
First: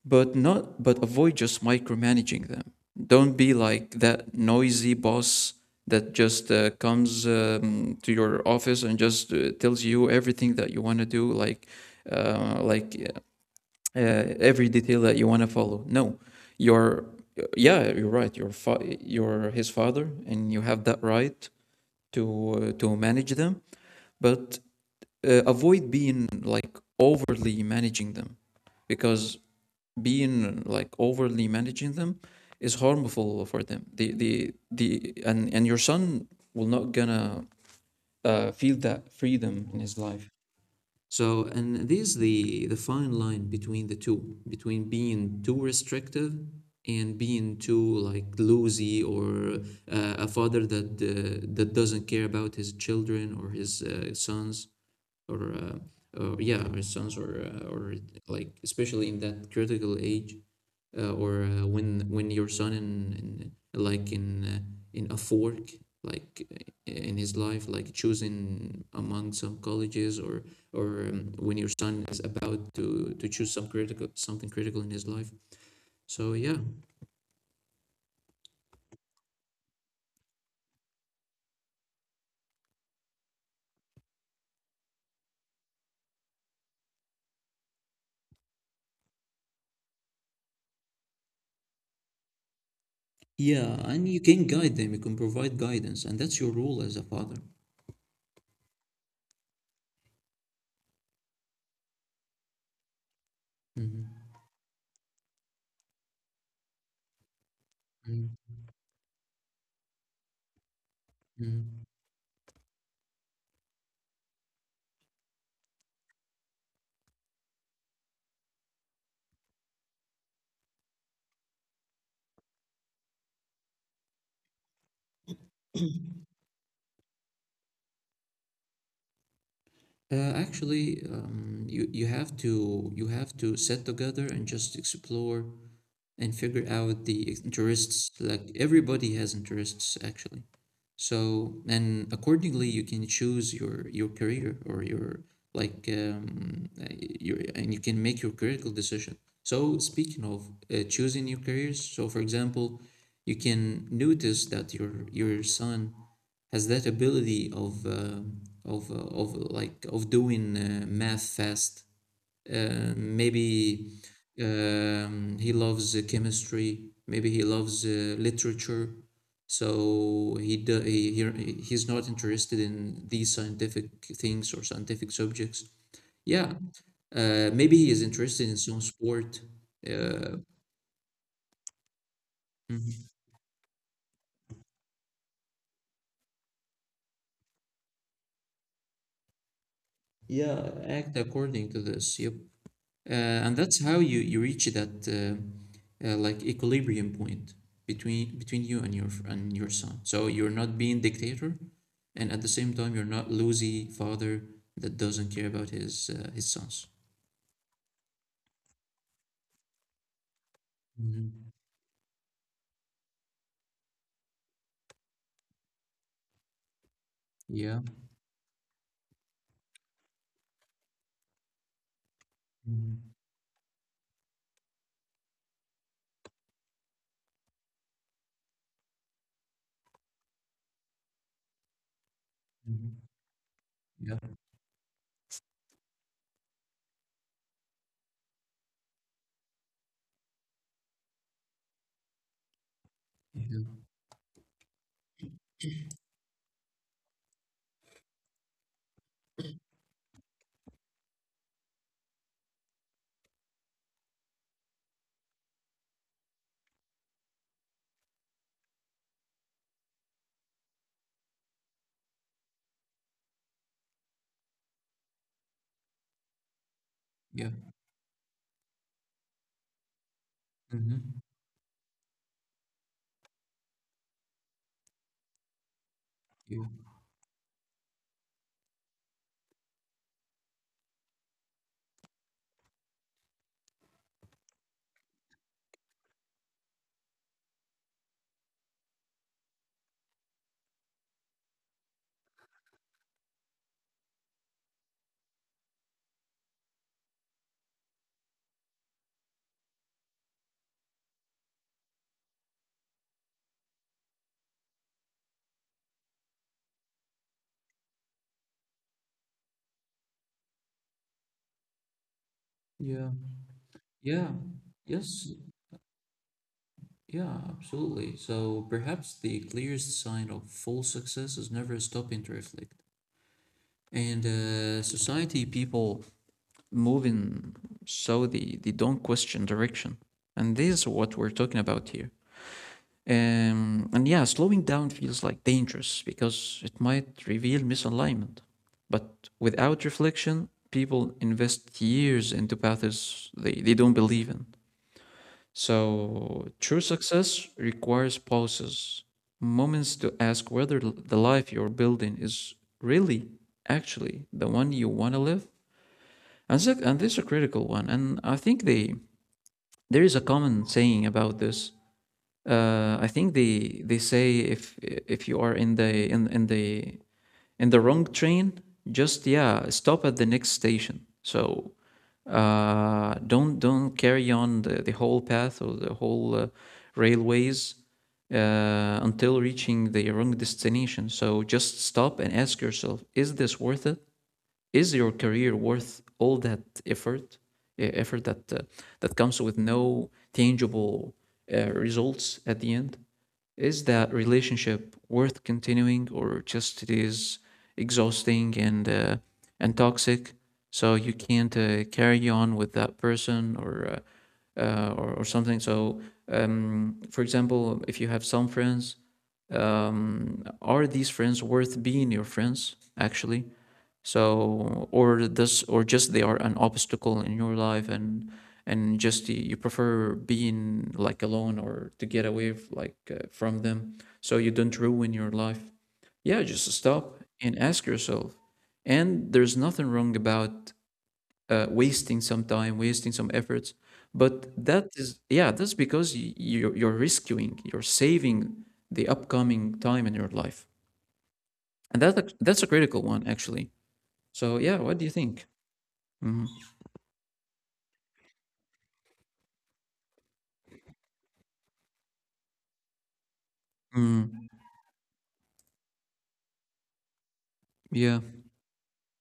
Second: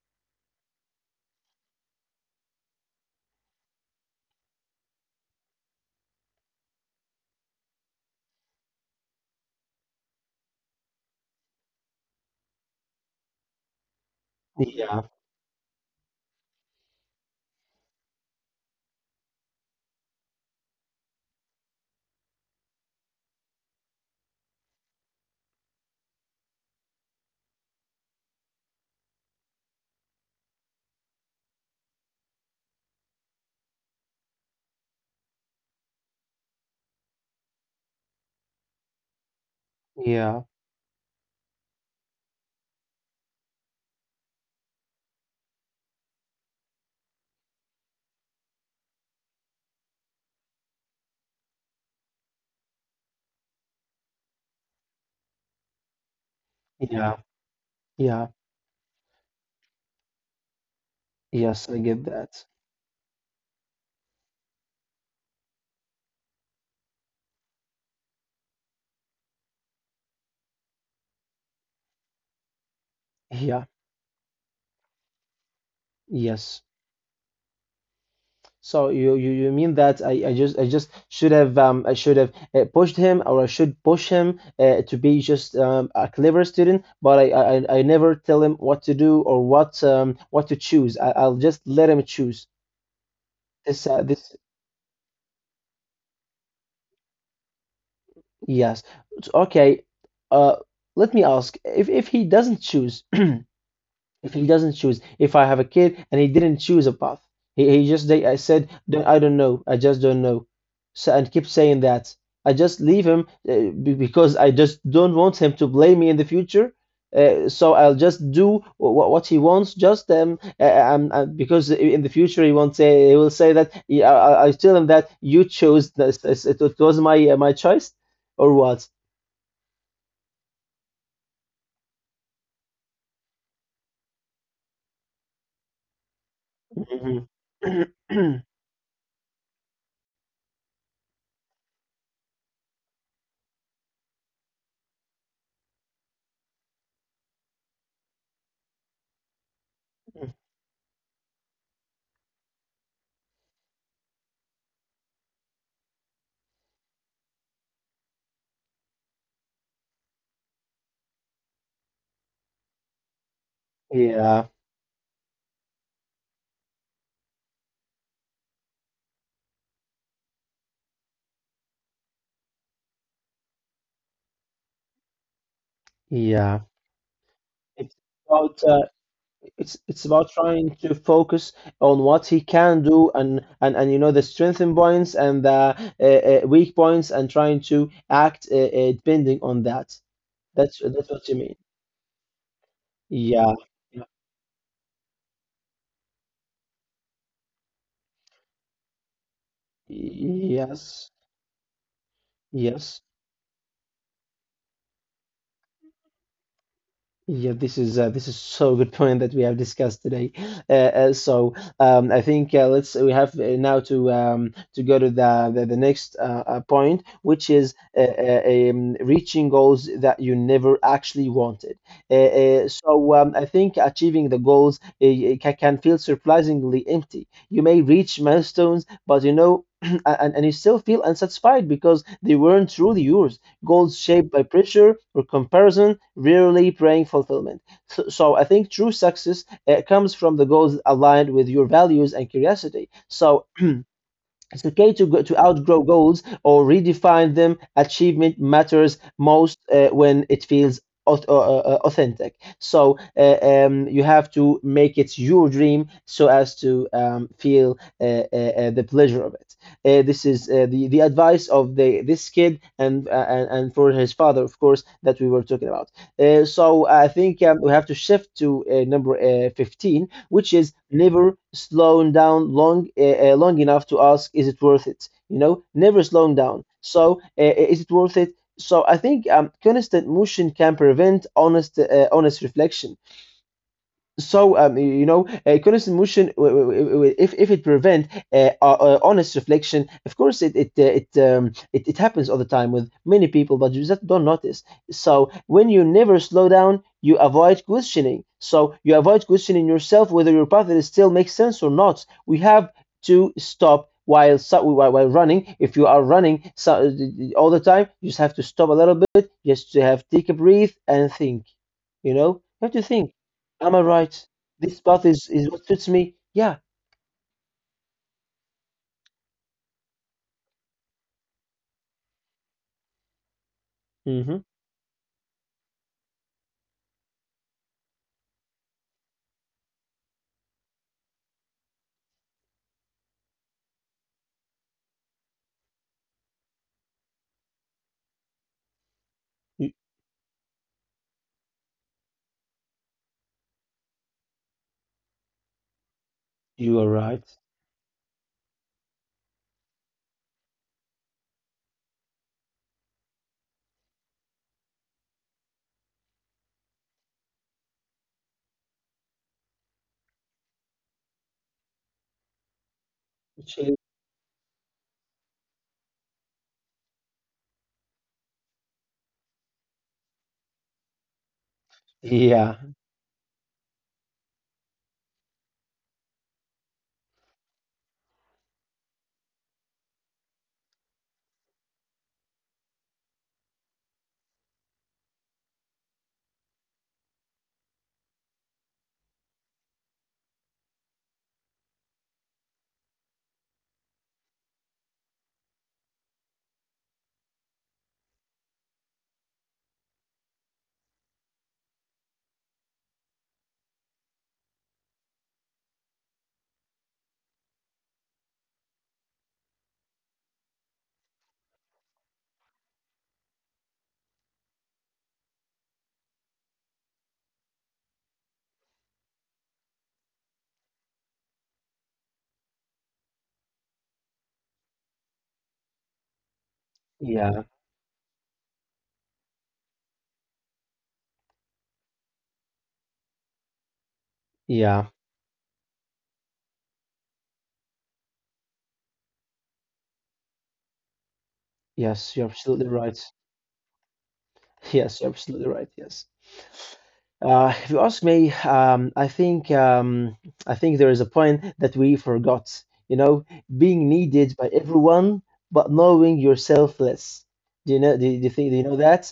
Speaker 1: but not but avoid just micromanaging them. Don't be like that noisy boss that just comes to your office and just tells you everything that you want to do like uh, like uh, every detail
Speaker 2: Yeah,
Speaker 1: that you want to follow. No, you're yeah you're right, you're you're his father and you have that right to manage them. But avoid being like overly managing them, because being like overly managing them is harmful for them, the and your son will not gonna feel that freedom in his life.
Speaker 2: yeah,
Speaker 1: So and this is the fine line between the two, between being too restrictive and being too like loosey, or a father that that doesn't care about his children or his sons or uh, or sons
Speaker 2: yeah,
Speaker 1: or
Speaker 2: yeah.
Speaker 1: like especially in that critical age, or
Speaker 2: Yes, I
Speaker 1: when
Speaker 2: get that.
Speaker 1: your son in like in a fork, like in his life, like choosing among some colleges or when your son is about to choose some
Speaker 2: Yeah,
Speaker 1: critical something critical in his life. So yeah,
Speaker 2: yes. So you mean that I just should have, I should have pushed him, or I should push him to be just a clever student, but I never tell him what to do or what to choose. I'll just let him choose. This
Speaker 1: yeah, and you can guide them, you can provide guidance and that's your role as a father.
Speaker 2: yes, it's okay. Uh, Let me ask, if he doesn't choose, [CLEARS THROAT] if
Speaker 1: Mhm.
Speaker 2: he doesn't choose, if I have a kid and he didn't choose a path, he just they
Speaker 1: Mhm.
Speaker 2: I said, don't— I don't know, I just don't know, so, and keep saying
Speaker 1: Mhm.
Speaker 2: that. I just leave him, because I just don't want him to blame me in the future. So I'll just do what he wants, just because in the future he won't say, he will say that, yeah, I tell him that you chose this, this— it was my choice, or what?
Speaker 1: Actually, you have to you have to sit together and just explore and figure out
Speaker 2: Mhm.
Speaker 1: the interests.
Speaker 2: [CLEARS THROAT]
Speaker 1: Like everybody has interests, actually. So, and accordingly, you can choose your career or your like your and you can make your critical decision. So, speaking of choosing your careers, so for example, you can notice that your son has that ability of of uh, of like of doing math fast, maybe
Speaker 2: Yeah,
Speaker 1: he loves chemistry. Maybe he loves literature. So he, do, he he's not interested in these scientific things or scientific subjects. Yeah,
Speaker 2: yeah.
Speaker 1: maybe he is
Speaker 2: It's
Speaker 1: interested in
Speaker 2: about,
Speaker 1: some sport.
Speaker 2: it's about
Speaker 1: Uh,
Speaker 2: trying to focus on what he can
Speaker 1: mhm.
Speaker 2: do and you know the strengthen points and the weak points and trying to act depending on that.
Speaker 1: Yeah, act
Speaker 2: That's what you mean.
Speaker 1: according to this. Yep. Uh, and
Speaker 2: Yeah.
Speaker 1: that's how
Speaker 2: Yeah.
Speaker 1: you, you reach that like equilibrium point between you and your son. So you're not being
Speaker 2: Yes.
Speaker 1: dictator, and at the same time you're
Speaker 2: Yes.
Speaker 1: not lousy father that doesn't care about his sons.
Speaker 2: Yeah, this is so good point that we have discussed today.
Speaker 1: Mhm.
Speaker 2: I think let's we have now to go to the next point, which
Speaker 1: Yeah.
Speaker 2: is reaching goals that you never actually wanted.
Speaker 1: Mhm.
Speaker 2: I think achieving the goals can feel surprisingly empty. You may reach milestones, but. [CLEARS THROAT] And you still feel unsatisfied because they weren't
Speaker 1: Mhm.
Speaker 2: truly yours, goals
Speaker 1: Yeah.
Speaker 2: shaped by pressure or comparison, rarely bring fulfillment. So I think true success comes from the goals aligned with your values and curiosity. So
Speaker 1: Yeah.
Speaker 2: it's okay to outgrow goals or redefine them. Achievement matters most when it feels authentic. So you have to make it your dream so as to feel the pleasure of it. This is the advice of the this kid and for his father, of course, that we were talking about. So I
Speaker 1: Yeah.
Speaker 2: think we have to shift to number 15, which is
Speaker 1: Mhm.
Speaker 2: never slowing down long long enough to ask, is it worth it? You know, never slowing
Speaker 1: Yeah.
Speaker 2: down. So, is it worth it? So, I think constant motion can prevent honest reflection. So you know, conscious emotion, if it prevent honest reflection, of course it happens all the time with many people, but you just don't notice. So when you never slow down, you avoid questioning. So you avoid questioning yourself whether your path is still makes sense or not. We have to stop while running. If you are running so, all the time, you just have to stop a little bit, just to have take a breath and think. You know, you have to
Speaker 1: Yeah.
Speaker 2: think, am I right?
Speaker 1: Yeah.
Speaker 2: This path is,
Speaker 1: Yes.
Speaker 2: is what suits me. Yeah.
Speaker 1: Yeah. Absolutely. So perhaps the clearest sign of full success is never stopping to reflect. And
Speaker 2: Mm-hmm.
Speaker 1: society, people, moving, so they don't question direction. And this is what we're talking about here. And yeah, slowing down feels like dangerous because it might reveal misalignment. But
Speaker 2: You,
Speaker 1: without reflection, people invest years into paths they don't believe in. So
Speaker 2: you
Speaker 1: true
Speaker 2: are right.
Speaker 1: success requires pauses, moments to ask whether the life you're building is really actually the one you want to live. And so, and this is a critical one, and I think they there is a common saying about this. I think
Speaker 2: Actually,
Speaker 1: they say if you are in the wrong train, just yeah, stop at the next station. So
Speaker 2: yeah,
Speaker 1: don't carry on the whole path or the whole railways until reaching the wrong destination. So just stop and ask yourself: Is this worth it? Is your career worth all that effort effort that that comes with no tangible results at the end? Is that relationship worth continuing, or just it is exhausting and toxic, so you can't carry on with that person? Or or something. So for example, if you have some friends, are these friends worth being your friends actually? So or this, or just they are an obstacle in your life, and just you prefer being like alone or to get away like from them, so you don't ruin your life. Yeah, just stop
Speaker 2: yeah,
Speaker 1: and ask yourself. And there's nothing wrong about wasting some time, wasting some efforts, but that
Speaker 2: yeah.
Speaker 1: is, yeah, that's because you're rescuing, you're saving the upcoming time in your life. And
Speaker 2: Yes, you're
Speaker 1: that's a
Speaker 2: absolutely
Speaker 1: critical
Speaker 2: right.
Speaker 1: one, actually. So yeah, what do
Speaker 2: Yes,
Speaker 1: you
Speaker 2: you're
Speaker 1: think?
Speaker 2: absolutely right. Yes.
Speaker 1: Mm-hmm.
Speaker 2: If you ask me, I think there is a point that we forgot. You know, being needed
Speaker 1: Mm,
Speaker 2: by everyone, but knowing yourself less. Do you know?
Speaker 1: yeah.
Speaker 2: Do you think? Do you know that?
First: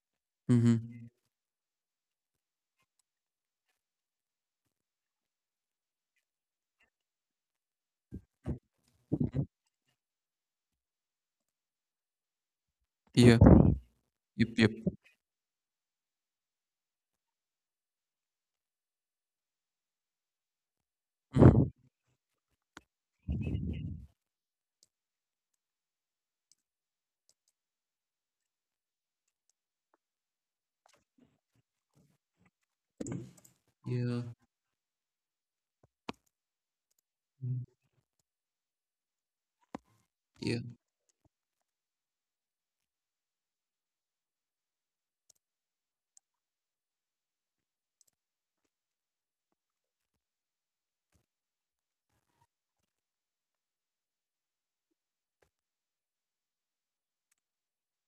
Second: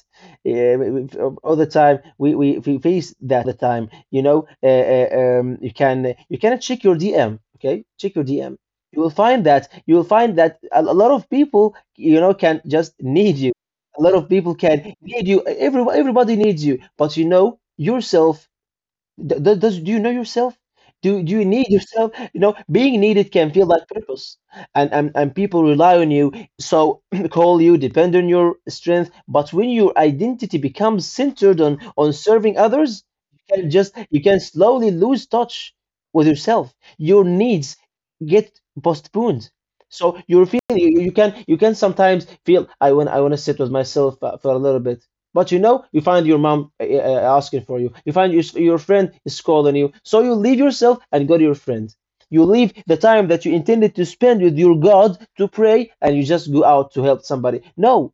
Speaker 2: Yeah,
Speaker 1: Mm-hmm.
Speaker 2: all the time we face that all the time. You know, you can check your DM. Okay, check your DM. You will find that a lot of people, you know, can just
Speaker 1: Yeah.
Speaker 2: need you, a lot of
Speaker 1: Yep.
Speaker 2: people
Speaker 1: Yep.
Speaker 2: can need you. Everybody needs you, but you know yourself. D does do you know yourself? Do you
Speaker 1: Mm,
Speaker 2: need yourself? You know, being needed can feel like purpose, and people rely on you, so [CLEARS THROAT] call you, depend on your strength. But when your identity becomes centered on serving others,
Speaker 1: yeah.
Speaker 2: you can slowly lose touch with yourself. Your
Speaker 1: mm,
Speaker 2: needs get postponed. So you're
Speaker 1: Yeah.
Speaker 2: feeling you can sometimes feel I want to sit with myself for a little bit. But you know, you find your mom asking for you. You find your friend is calling you. So you leave yourself and go to your friend. You leave the time that you intended to spend with your God to pray and you just go out to help somebody. No,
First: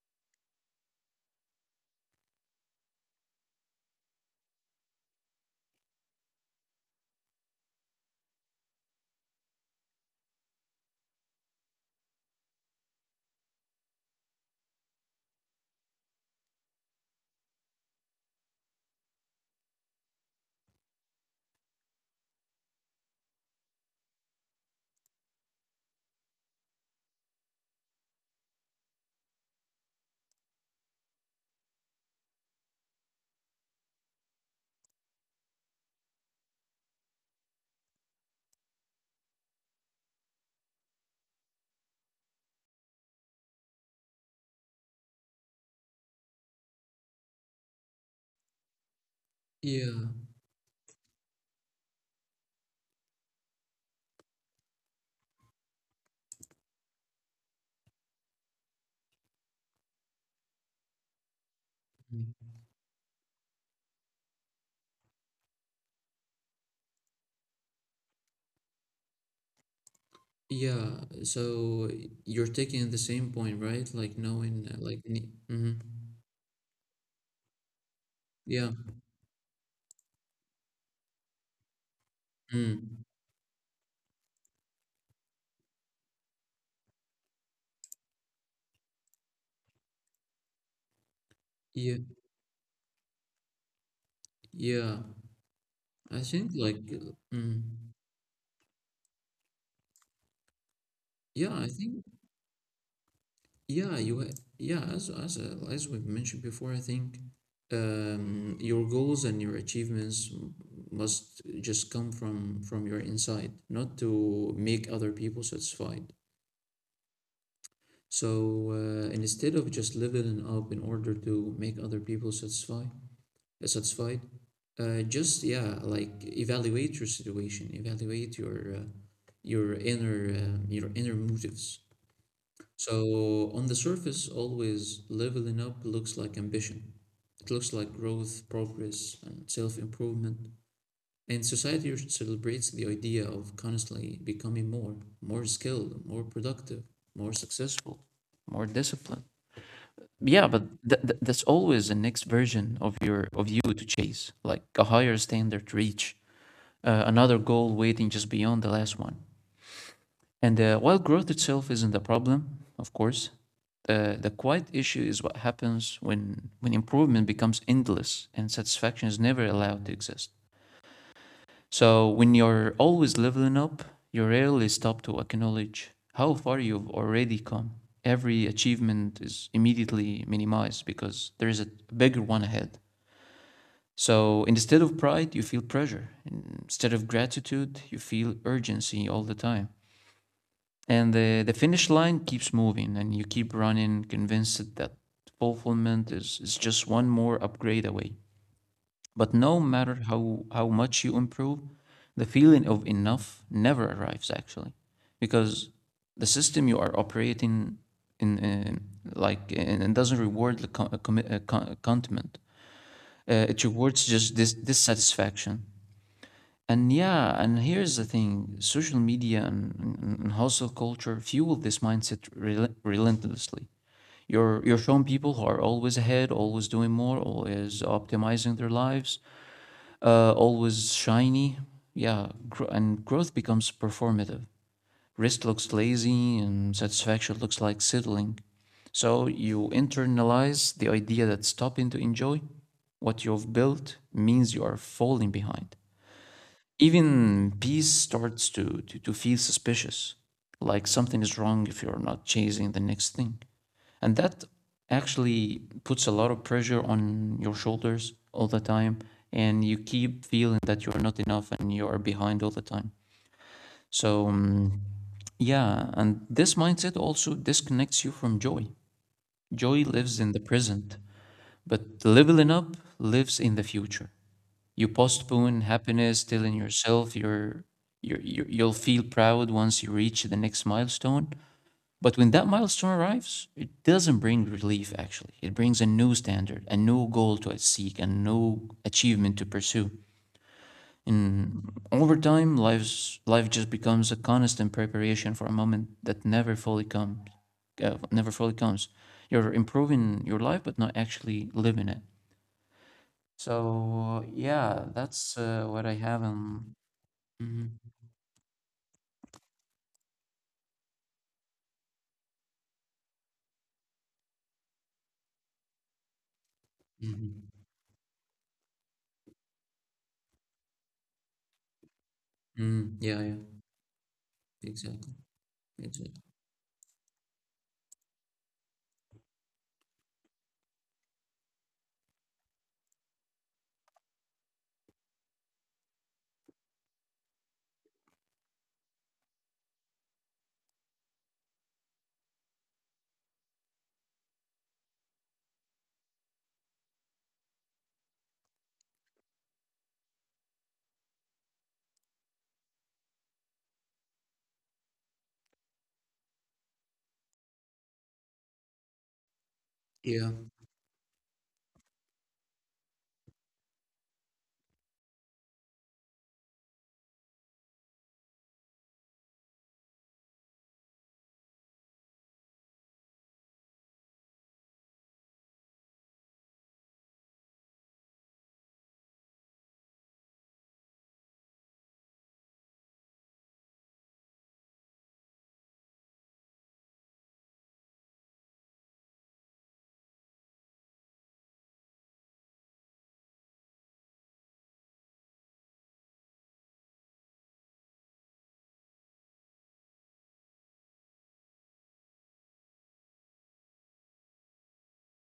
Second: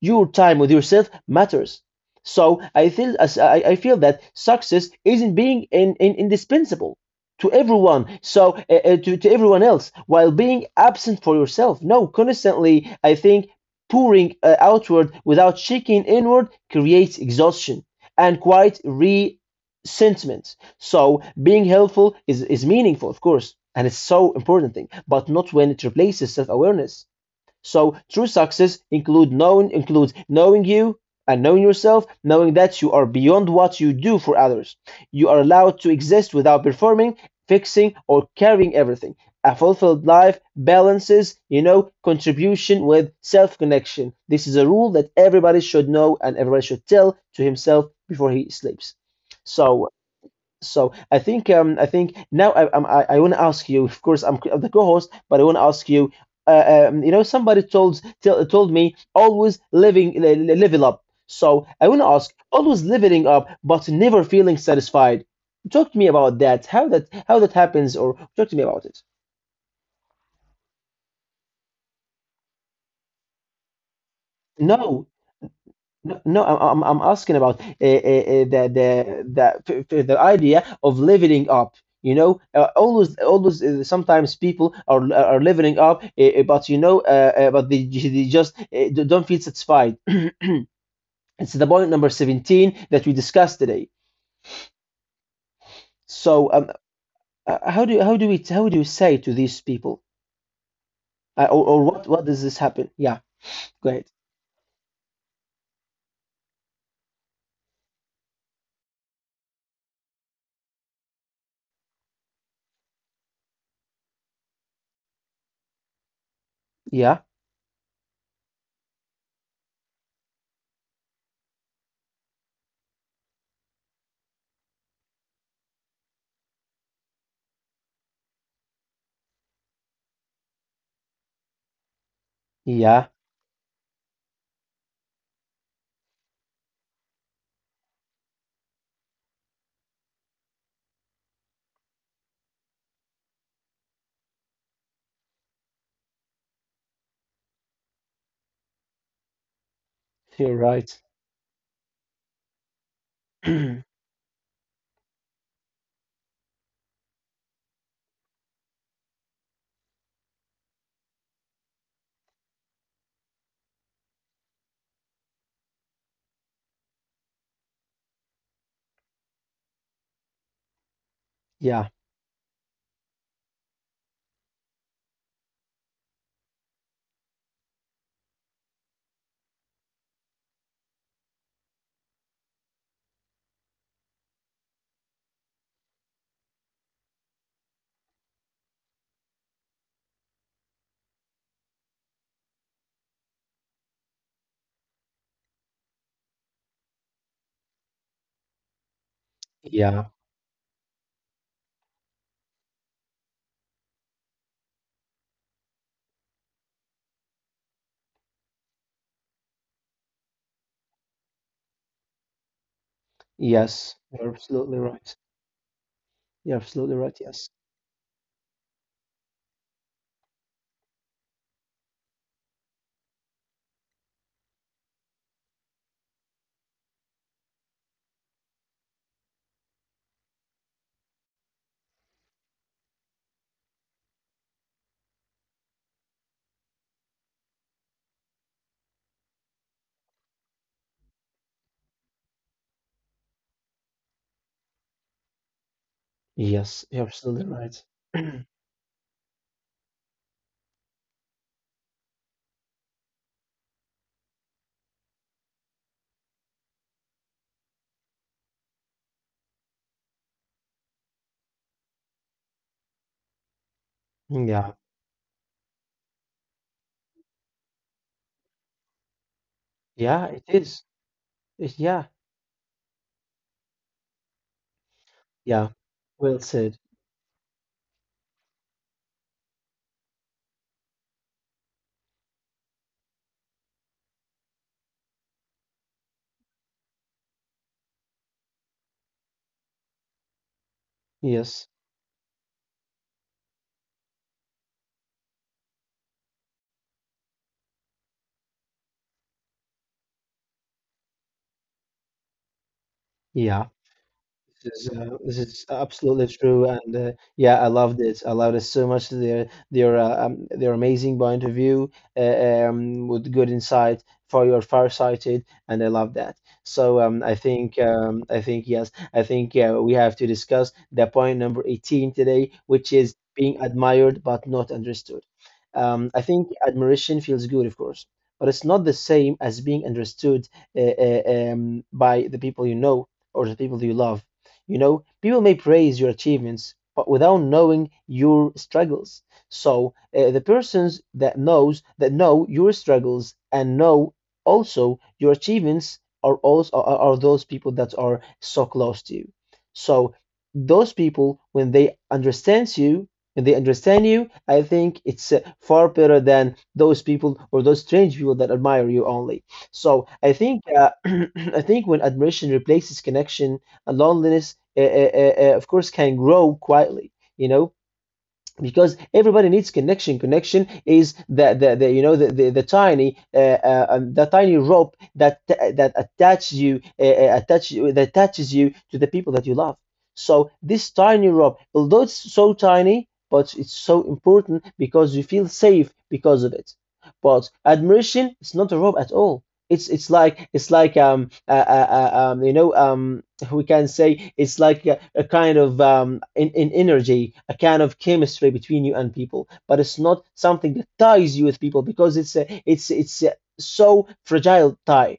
Speaker 2: your time with yourself matters. So I feel as I feel that success isn't being indispensable to everyone. So to everyone else, while being absent for yourself. No, constantly I think pouring outward without checking inward creates exhaustion and quite resentment. So being helpful is meaningful, of course, and it's so important thing, but not when it replaces self-awareness. So true success include knowing includes knowing you and knowing yourself, knowing that you are beyond what you do for others. You are allowed to exist without performing, fixing, or carrying everything. A fulfilled life balances, you know, contribution with self connection. This is a rule that everybody should know and everybody should tell to himself before he sleeps. So
Speaker 1: Yeah.
Speaker 2: so I think now I want to ask you. Of course, I'm the co-host, but I want to ask you. You know, somebody told me always living level up. So I want to
Speaker 1: mm,
Speaker 2: ask, always leveling up, but never feeling satisfied. Talk to me about that. How that happens, or talk to me about it.
Speaker 1: Yeah. So you're taking the same point, right? Like knowing, like,
Speaker 2: No,
Speaker 1: mm-hmm.
Speaker 2: No, I'm asking about the
Speaker 1: Yeah.
Speaker 2: the the the the idea of leveling up. You know,
Speaker 1: Mm.
Speaker 2: always sometimes people are leveling up, but they just don't feel satisfied. [CLEARS THROAT] It's the point
Speaker 1: Yeah.
Speaker 2: number 17 that we discussed today.
Speaker 1: Yeah. I think
Speaker 2: So,
Speaker 1: like, mm.
Speaker 2: how do you say to these people,
Speaker 1: Yeah, I
Speaker 2: or
Speaker 1: think
Speaker 2: what does this happen? Yeah, go
Speaker 1: Yeah,
Speaker 2: ahead.
Speaker 1: yeah, as we've mentioned before, I think your goals and your achievements must just come from your inside, not to make other people satisfied.
Speaker 2: Yeah,
Speaker 1: So instead of just leveling up in order to make other people satisfied, uh, satisfied, just yeah, like evaluate your situation, evaluate your your inner motives.
Speaker 2: yeah,
Speaker 1: So on the surface, always leveling up looks like ambition. It looks like growth, progress, and self-improvement. And society celebrates the idea of constantly becoming more, more skilled, more productive, more successful, more disciplined. Yeah,
Speaker 2: you're
Speaker 1: but th
Speaker 2: right.
Speaker 1: th that's always the next version of you to
Speaker 2: [CLEARS THROAT]
Speaker 1: chase, like a higher standard to reach, another goal waiting just beyond the last one. And while growth itself isn't the problem, of course, the quiet issue is what happens when improvement becomes endless and satisfaction is never allowed to exist.
Speaker 2: Yeah,
Speaker 1: So when you're always leveling up, you rarely stop to acknowledge how far you've already come. Every achievement is immediately minimized because there is a bigger one ahead. So instead of pride, you feel pressure. Instead of gratitude, you feel urgency all the time. And the finish line keeps moving, and you keep running, convinced that is just one more upgrade away. But no matter
Speaker 2: yeah,
Speaker 1: how much you improve, the feeling of enough never arrives, actually, because the system you are operating in doesn't reward the contentment. It
Speaker 2: yes,
Speaker 1: rewards
Speaker 2: you're
Speaker 1: just this
Speaker 2: absolutely right.
Speaker 1: dissatisfaction.
Speaker 2: You're
Speaker 1: And
Speaker 2: absolutely right.
Speaker 1: yeah,
Speaker 2: Yes.
Speaker 1: and here's the thing: social media and hustle culture fuel this mindset relentlessly. You're showing people who are always ahead, always doing more, always optimizing their lives, always shiny. Yeah, and growth becomes performative. Rest looks lazy, and satisfaction looks like settling. So you internalize the idea that stopping to enjoy what you've built means you are falling behind.
Speaker 2: Yes, you're
Speaker 1: Even
Speaker 2: absolutely right.
Speaker 1: peace starts
Speaker 2: [CLEARS THROAT]
Speaker 1: to, to feel suspicious, like something is wrong if you're not chasing the next thing. And that actually puts a lot of pressure on your shoulders all the time. And you keep feeling that you're not enough and you are behind all the time. So,
Speaker 2: Yeah.
Speaker 1: yeah, and this mindset also disconnects you from joy. Joy lives in
Speaker 2: Yeah,
Speaker 1: the
Speaker 2: it is.
Speaker 1: present, but
Speaker 2: It, yeah.
Speaker 1: leveling up lives in the future. You postpone
Speaker 2: Yeah.
Speaker 1: happiness,
Speaker 2: Well
Speaker 1: telling
Speaker 2: said.
Speaker 1: yourself you you'll feel proud once you reach the next milestone. But when that milestone arrives, it doesn't bring relief, actually. It brings a new standard, a new goal to seek, a new achievement to pursue.
Speaker 2: Yes.
Speaker 1: Over time, life just becomes a constant preparation for a moment that never fully comes, never fully comes. You're improving your life but not actually living it.
Speaker 2: Yeah.
Speaker 1: So yeah, that's
Speaker 2: This is
Speaker 1: what I have
Speaker 2: absolutely true,
Speaker 1: on.
Speaker 2: and yeah, I
Speaker 1: Mhm.
Speaker 2: loved it. I loved it so much. They're amazing by interview, with good insight for your farsighted, and I love that. So
Speaker 1: Mhm.
Speaker 2: I think yes, I think we have to discuss the point number 18 today, which
Speaker 1: Mm,
Speaker 2: is
Speaker 1: yeah, yeah,
Speaker 2: being admired but not
Speaker 1: exactly,
Speaker 2: understood. I
Speaker 1: exactly.
Speaker 2: think admiration feels good, of course, but it's not the same as being understood uh, uh, by the people you know or the people you love. You know, people may praise your achievements, but without knowing your struggles. So the persons that know your struggles and know also your achievements are those people that are so close to you. So those people, when they understand you, I think it's far better than those people or those strange people that admire you only. So
Speaker 1: Yeah.
Speaker 2: I think [CLEARS THROAT] I think when admiration replaces connection, and loneliness, of course, can grow quietly, you know, because everybody needs connection. Connection is the you know the tiny rope that attaches you attach that attaches you to the people that you love. So this tiny rope, although it's so tiny, but it's so important because you feel safe because of it. But admiration is not a rope at all. It's like you know we can say it's like a kind of in energy, a kind of chemistry between you and people, but it's not something that ties you with people because it's a so fragile tie.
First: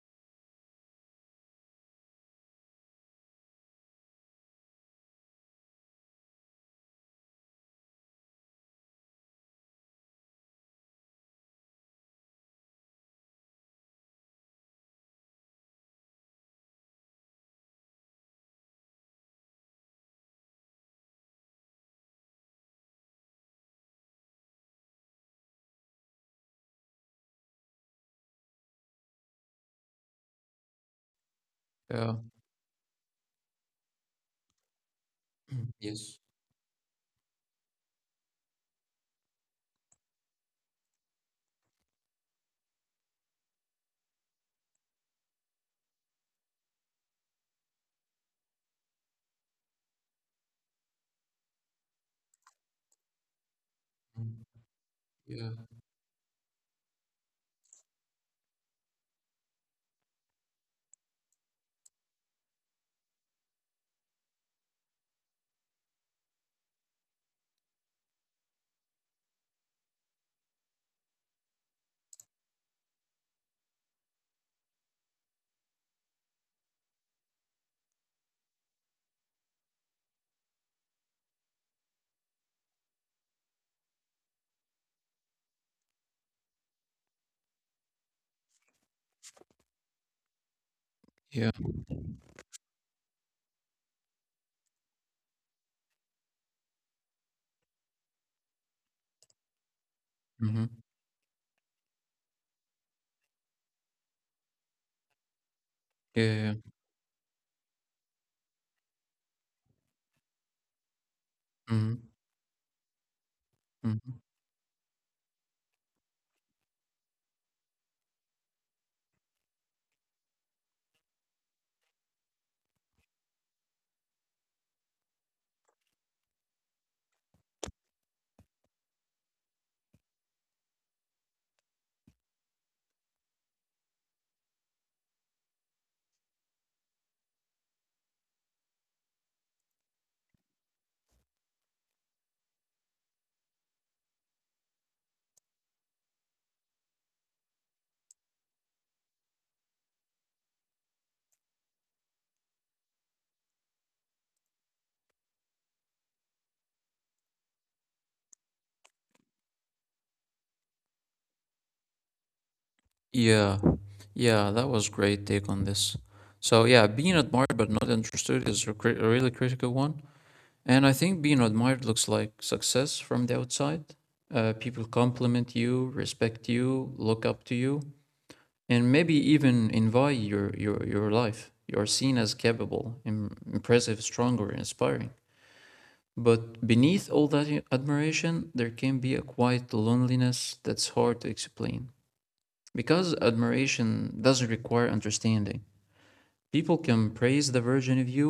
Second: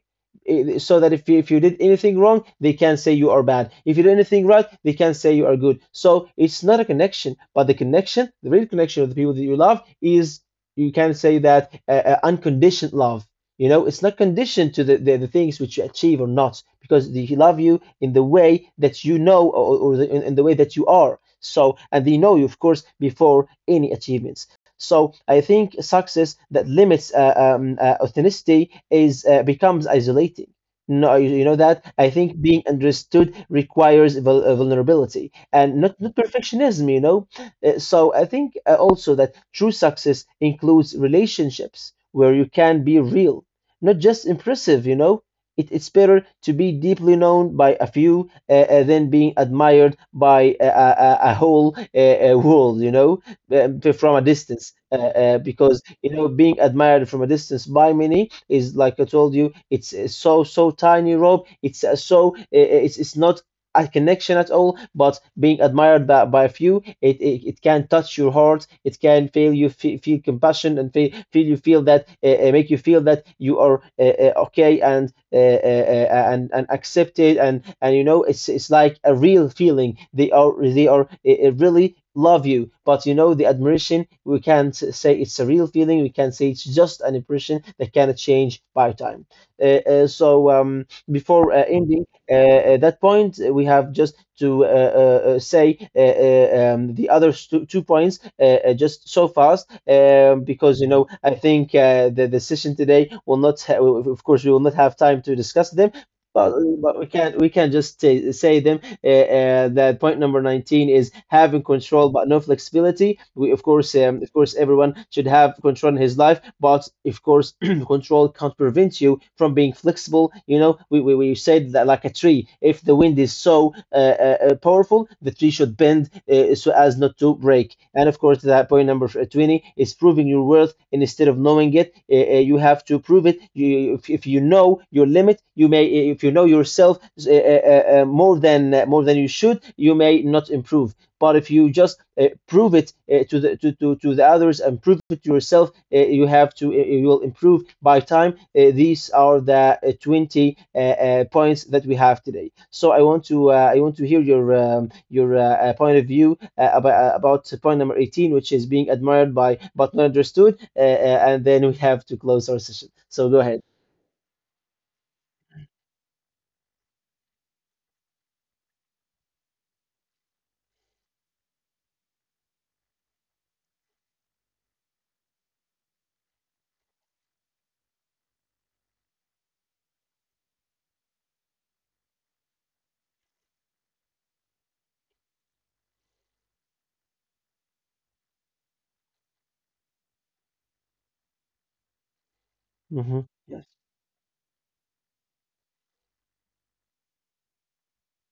Speaker 2: So that if if you did anything wrong, they can say you are bad. If you did anything right, they can say you are good. So it's not a connection, but the real connection of the people that you love is you can say that unconditioned love, you know, it's not conditioned to the things which you achieve or not, because they love you in the way that you know or in the way that you are. So, and they know you, of course, before any achievements. So I think success that limits authenticity is becomes isolating. No, you know that I
Speaker 1: Yeah.
Speaker 2: think being understood requires vulnerability and
Speaker 1: Mm,
Speaker 2: not
Speaker 1: yes.
Speaker 2: perfectionism. You know, so I think also that true success includes relationships where you can be real, not just impressive, you know. It's better to be deeply known by a few than being admired by a whole world, you know, from a
Speaker 1: mm,
Speaker 2: distance.
Speaker 1: yeah.
Speaker 2: Because, you know, being admired from a distance by many is, like I told you, it's so, so tiny, Rob. It's it's not a connection at all, but being admired by a few, it can touch your heart. It can feel you fe feel compassion and feel that make you feel that you are okay and and accepted, and you know it's like a real feeling. They are really love you, but you know the admiration we can't say it's a real feeling, we can say it's just an impression that cannot change by time.
Speaker 1: Yeah.
Speaker 2: Before ending at that point, we have just to say the other 2 points just so fast,
Speaker 1: Mm-hmm.
Speaker 2: because you know I think the decision today will not. Of course, we will not have time to discuss them. But,
Speaker 1: Yeah.
Speaker 2: we can not we can just say them, that point number 19 is having
Speaker 1: Mm-hmm.
Speaker 2: control but no flexibility. We, of course,
Speaker 1: Mm-hmm.
Speaker 2: of course everyone should have control in his life, but of course and control can't prevent you from being flexible. You know, we said that like a tree, if the wind is so powerful, the tree should bend so as not to break. And of course, that point number 20 is proving your worth. And instead of knowing it, you have to prove it. If you know your limit, you may, if you know yourself more than you should, you may not improve. But if you just prove it to the others and prove it to yourself, you have to you will improve by time. These are the 20 points that we have today. So I want to hear your point of view about point number 18, which is being admired by but not understood. And then we have to close our session. So go
Speaker 1: Yeah.
Speaker 2: ahead.
Speaker 1: Yeah. That was great take on this. So yeah, being admired but not interested is a, a really critical one. And I think being admired looks like success from the outside. People compliment you, respect you, look up to you. And maybe even envy your life. You are seen as capable, impressive, strong, or inspiring. But beneath all that admiration, there can be a quiet loneliness that's hard to explain. Because
Speaker 2: Hmm. Yes,
Speaker 1: admiration doesn't require understanding. People can praise the version of you,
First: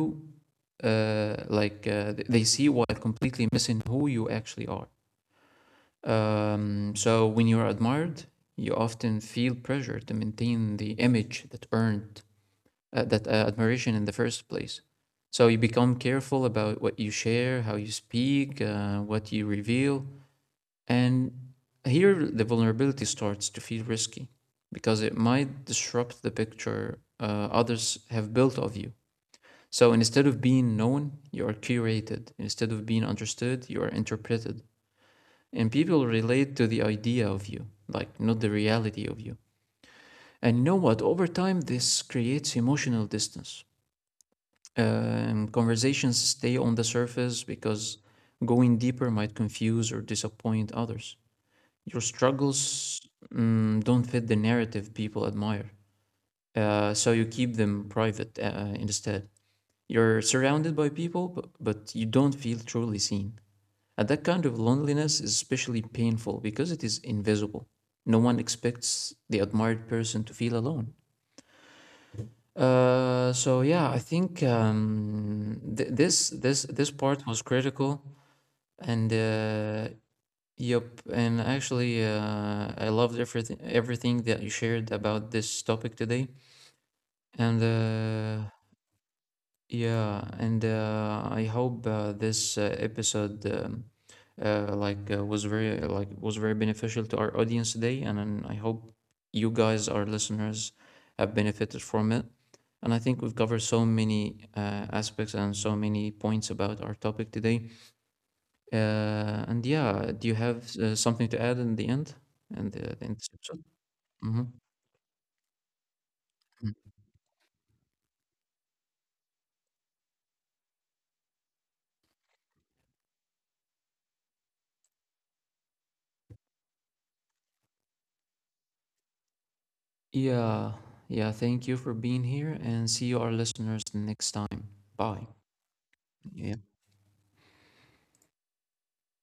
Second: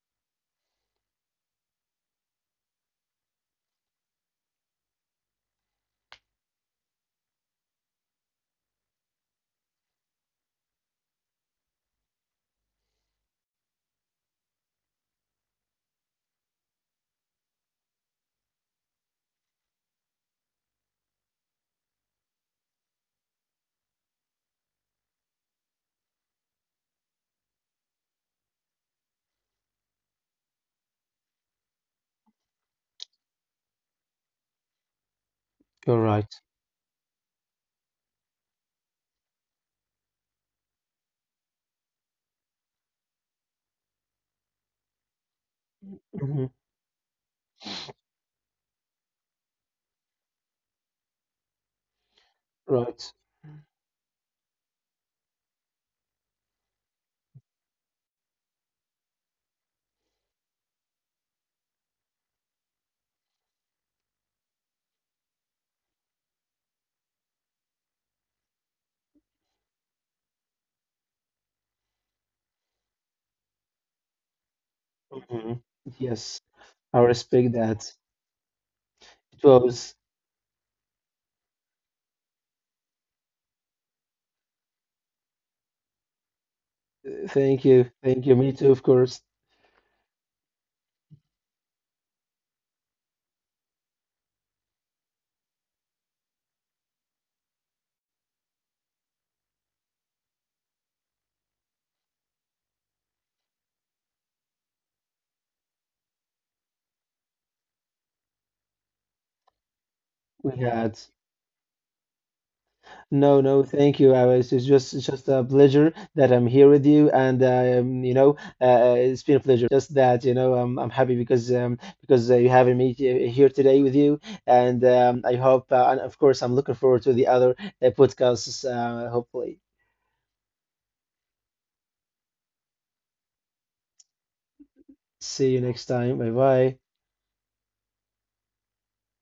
Speaker 1: like they see, while completely missing who you actually are. So when you're admired, you often feel pressure to maintain the image that earned that admiration in the first place. So you become careful about what you share, how you speak, what you reveal, and here the vulnerability starts to feel risky because it might disrupt the picture others have built of you. So instead of being known, you are curated. Instead of being understood, you are interpreted. And
Speaker 2: you're
Speaker 1: people
Speaker 2: right.
Speaker 1: relate to the idea of you, like not the reality of you. And you know what? Over time, this creates emotional distance. Conversations
Speaker 2: Hmm.
Speaker 1: stay on the surface because going deeper might confuse or disappoint others. Your struggles,
Speaker 2: Right.
Speaker 1: don't fit the narrative people admire, so you keep them private instead. You're surrounded by people, but you don't feel truly seen. And that kind of loneliness is especially painful because it is invisible. No one expects the admired person to feel alone. So yeah, I think
Speaker 2: Hmm.
Speaker 1: th this
Speaker 2: Yes, I
Speaker 1: part was
Speaker 2: respect that.
Speaker 1: critical, and
Speaker 2: It was.
Speaker 1: yep, and actually, I loved everything that you shared about this topic today, and
Speaker 2: Thank you. Thank you. Me too, of course.
Speaker 1: yeah, and I hope this episode was very like was very beneficial to our audience today, and then I hope you guys, our listeners, have benefited from it. And I think we've covered so many aspects and so many points about our topic today. And yeah, do you
Speaker 2: We
Speaker 1: have
Speaker 2: had.
Speaker 1: something to add in the end? In in
Speaker 2: No,
Speaker 1: this
Speaker 2: no,
Speaker 1: episode?
Speaker 2: thank you. It's
Speaker 1: Mm-hmm.
Speaker 2: it's just a pleasure that I'm here with
Speaker 1: Mm-hmm.
Speaker 2: you, and you know, it's been a pleasure. Just that, you know, I'm happy because you having me here today with you, and I hope and of course I'm looking forward to the other podcasts hopefully.
Speaker 1: Yeah, yeah. Thank you for being here, and see you, our listeners, next time. Bye.
Speaker 2: See you next time. Bye
Speaker 1: Yeah.
Speaker 2: bye.